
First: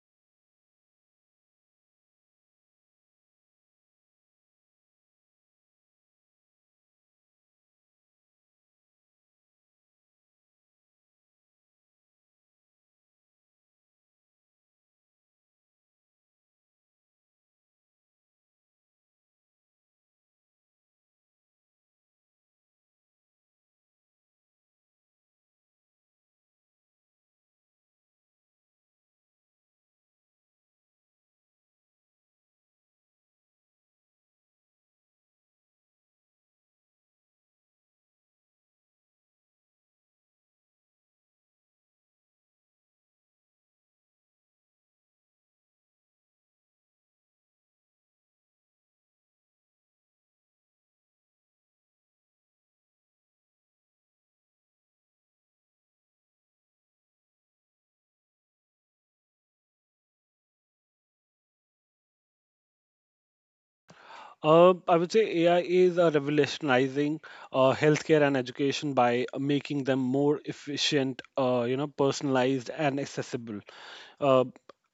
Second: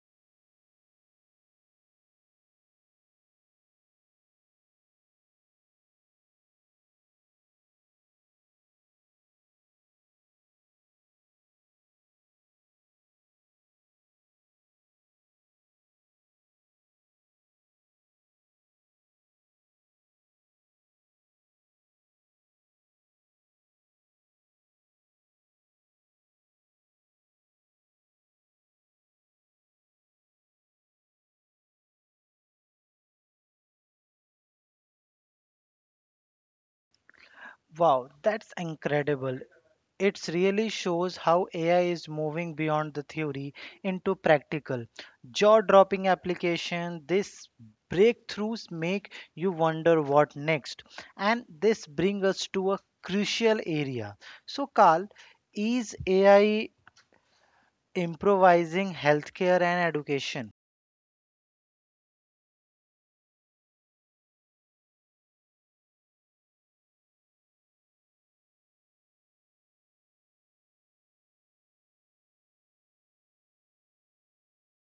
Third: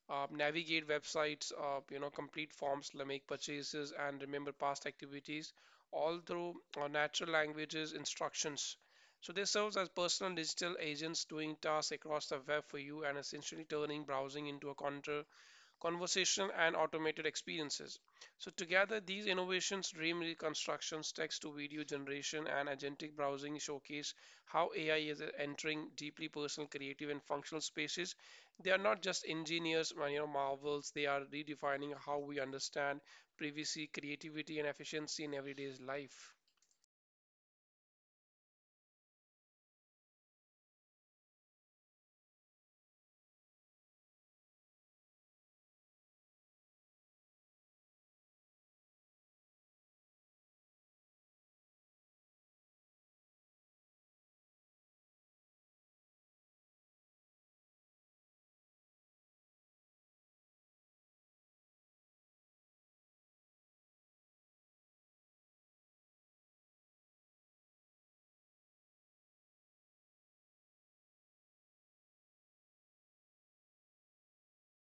[SPEAKER 2] navigate websites, complete forms, like make purchases, and remember past activities, all through natural languages instructions. So this serves as personal digital agents doing tasks across the web for you and essentially turning browsing into a counter conversation and automated experiences. So, together, these innovations, dream reconstructions, text to video generation, and agentic browsing showcase how AI is entering deeply personal, creative, and functional spaces. They are not just engineers, marvels, they are redefining how we understand privacy, creativity, and efficiency in everyday life.
[SPEAKER 1] Wow, that's incredible. It really shows how AI is moving beyond the theory into practical, jaw dropping application. These breakthroughs make you wonder what next. And this brings us to a crucial area. So, Carl, is AI improvising healthcare and education?
[SPEAKER 3] I would say AI is revolutionizing healthcare and education by making them more efficient, personalized and accessible. Uh,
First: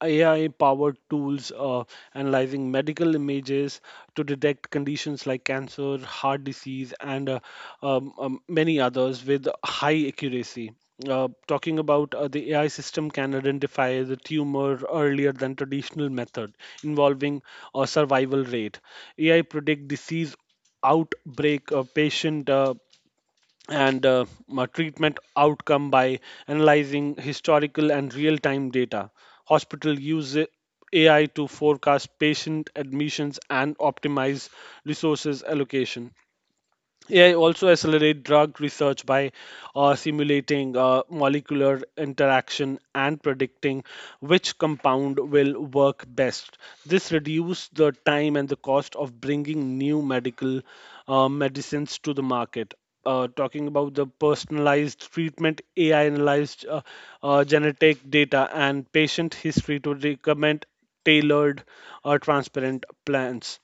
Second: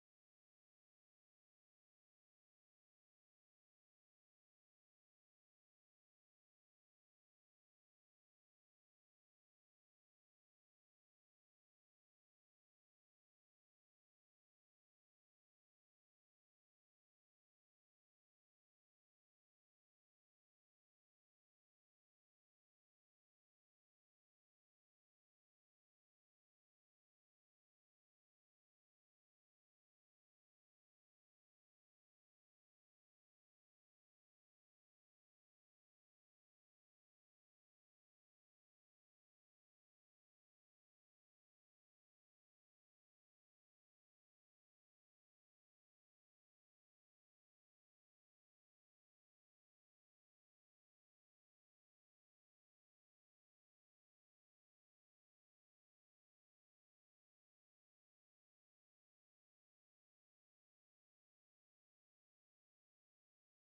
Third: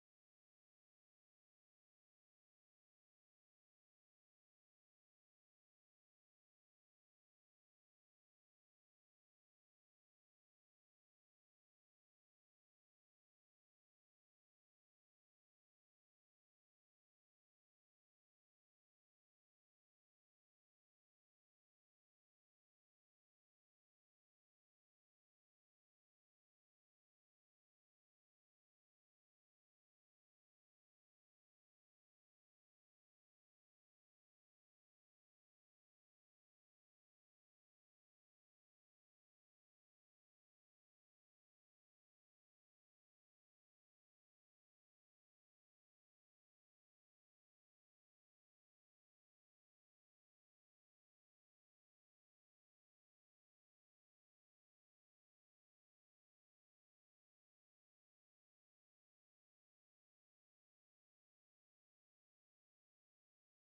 [SPEAKER 3] AI-powered tools analyzing medical images to detect conditions like cancer, heart disease, and many others with high accuracy. Talking about the AI system can identify the tumor earlier than traditional method involving a survival rate. AI predict disease outbreak, patient and treatment outcome by analyzing historical and real-time data. Hospital use AI to forecast patient admissions and optimize resources allocation. AI also accelerate drug research by simulating molecular interaction and predicting which compound will work best. This reduces the time and the cost of bringing new medical medicines to the market. Talking about the personalized treatment, AI analyzed genetic data and patient history to recommend tailored or transparent plans.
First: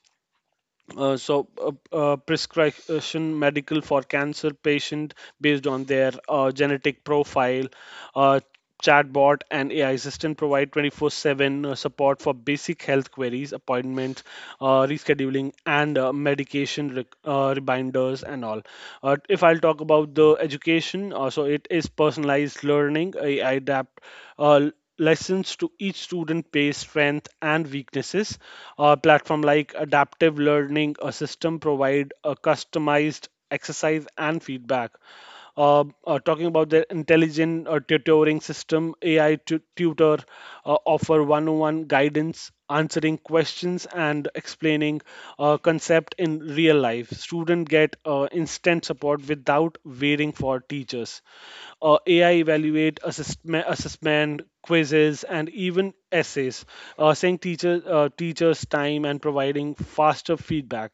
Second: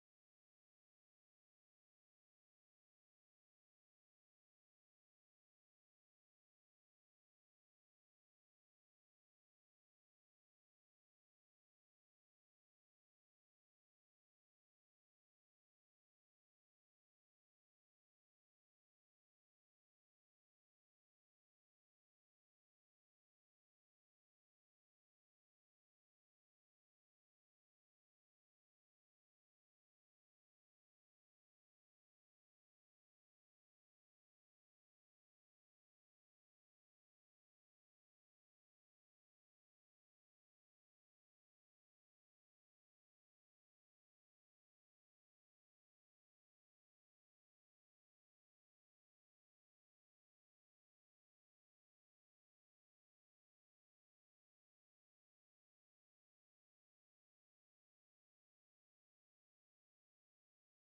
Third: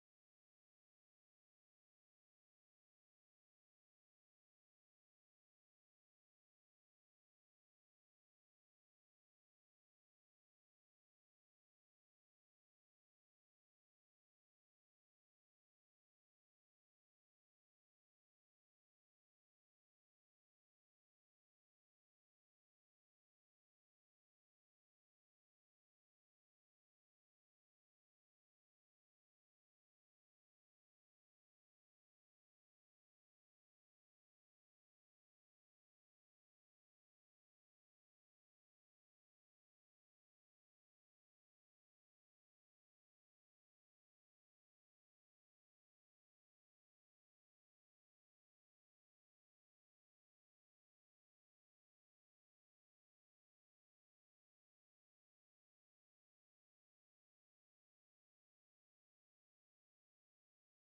[SPEAKER 3] Prescription medical for cancer patient based on their genetic profile. uh, Chatbot and AI assistant provide 24/7 support for basic health queries, appointments, rescheduling, and medication reminders and all. If I'll talk about the education, so it is personalized learning. AI adapt uh, lessons to each student based strength and weaknesses. A platform like adaptive learning, a system provide a customized exercise and feedback. Talking about the intelligent tutoring system, AI tutor offer one-on-one guidance, answering questions and explaining concept in real life. Student get instant support without waiting for teachers. AI evaluate assessment quizzes, and even essays, saving teachers time and providing faster feedback.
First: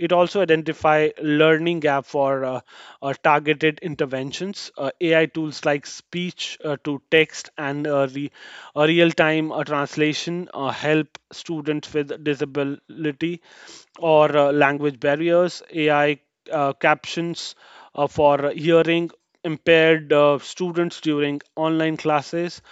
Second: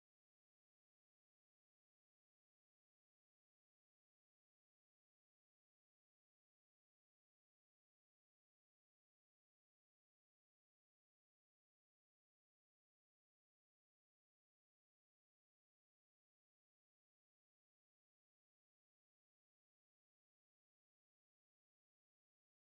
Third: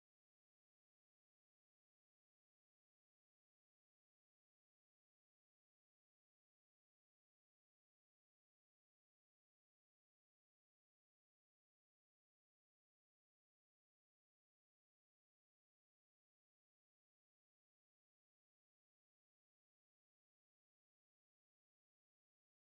[SPEAKER 3] It also identify learning gap for targeted interventions. AI tools like speech to text and real-time translation help students with disability or language barriers. AI captions for hearing impaired students during online classes.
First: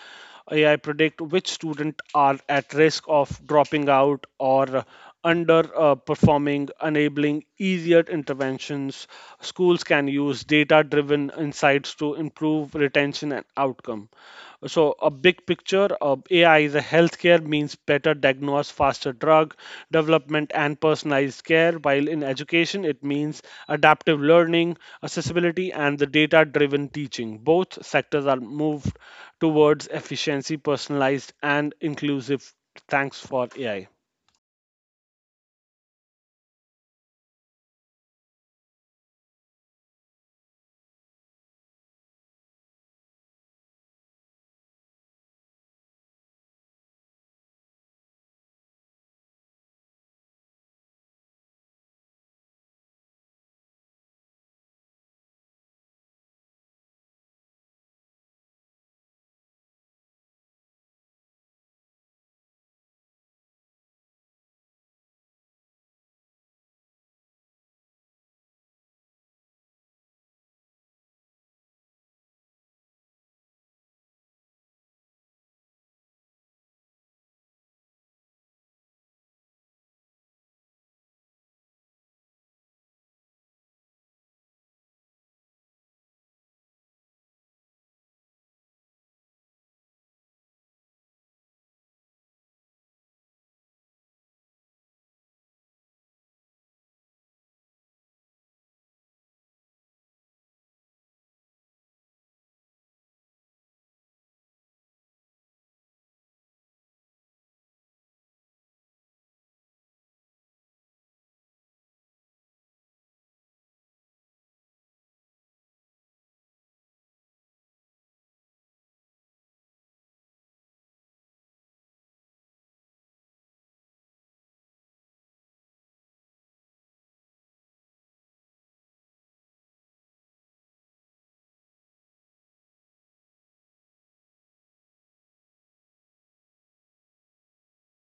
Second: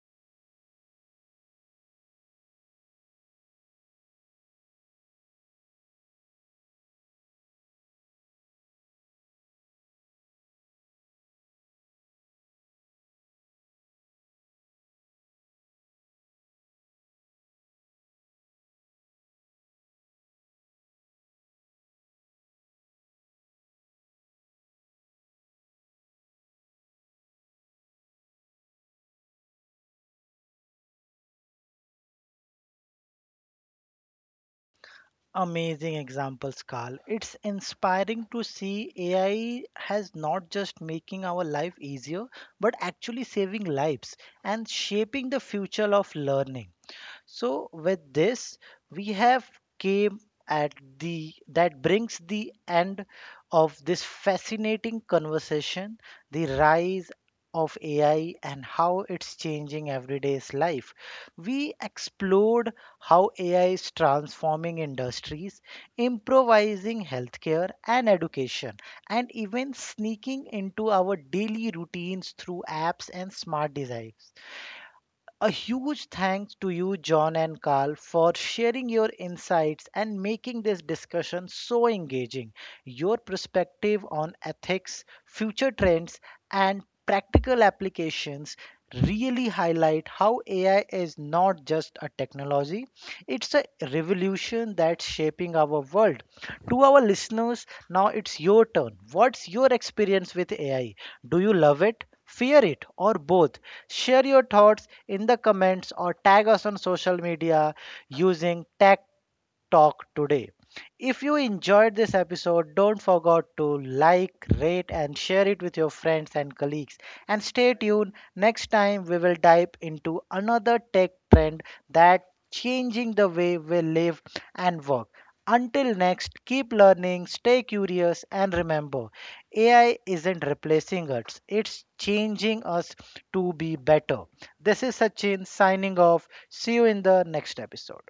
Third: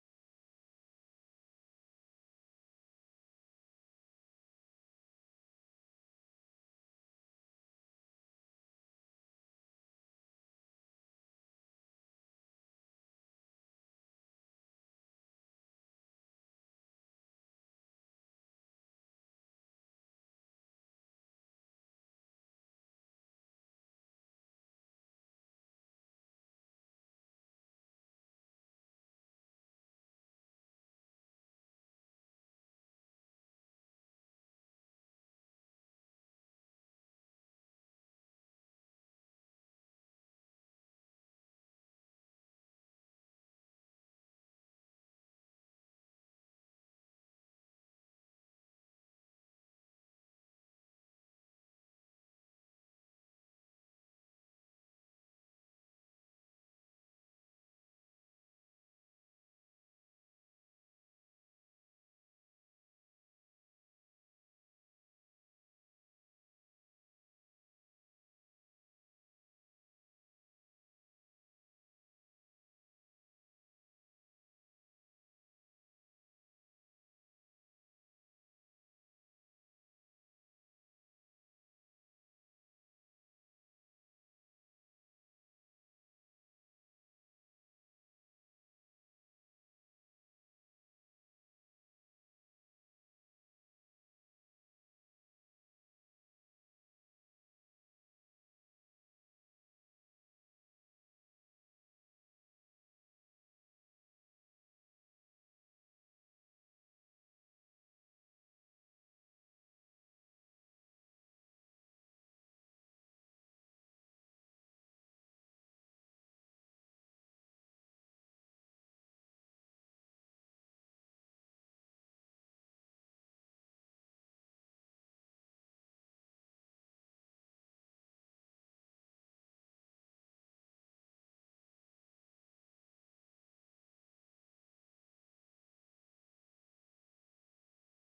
[SPEAKER 3] AI predict which students are at risk of dropping out or underperforming, enabling easier interventions. Schools can use data-driven insights to improve retention and outcome. So, a big picture of AI is a healthcare means better diagnose, faster drug development, and personalized care. While in education, it means adaptive learning, accessibility and the data driven teaching. Both sectors are moved towards efficiency, personalized, and inclusive thanks for AI.
[SPEAKER 1] Amazing examples, Carl. It's inspiring to see AI has not just making our life easier, but actually saving lives and shaping the future of learning. So with this, we have came at the that brings the end of this fascinating conversation, the rise of AI and how it's changing everyday's life. We explored how AI is transforming industries, improvising healthcare and education, and even sneaking into our daily routines through apps and smart devices. A huge thanks to you, John and Carl, for sharing your insights and making this discussion so engaging. Your perspective on ethics, future trends, and practical applications really highlight how AI is not just a technology, it's a revolution that's shaping our world. To our listeners, now it's your turn. What's your experience with AI? Do you love it? Fear it or both? Share your thoughts in the comments or tag us on social media using tag talk today. If you enjoyed this episode, don't forget to like, rate, and share it with your friends and colleagues. And stay tuned. Next time, we will dive into another tech trend that changing the way we live and work. Until next, keep learning, stay curious, and remember AI isn't replacing us, it's changing us to be better. This is Sachin signing off. See you in the next episode.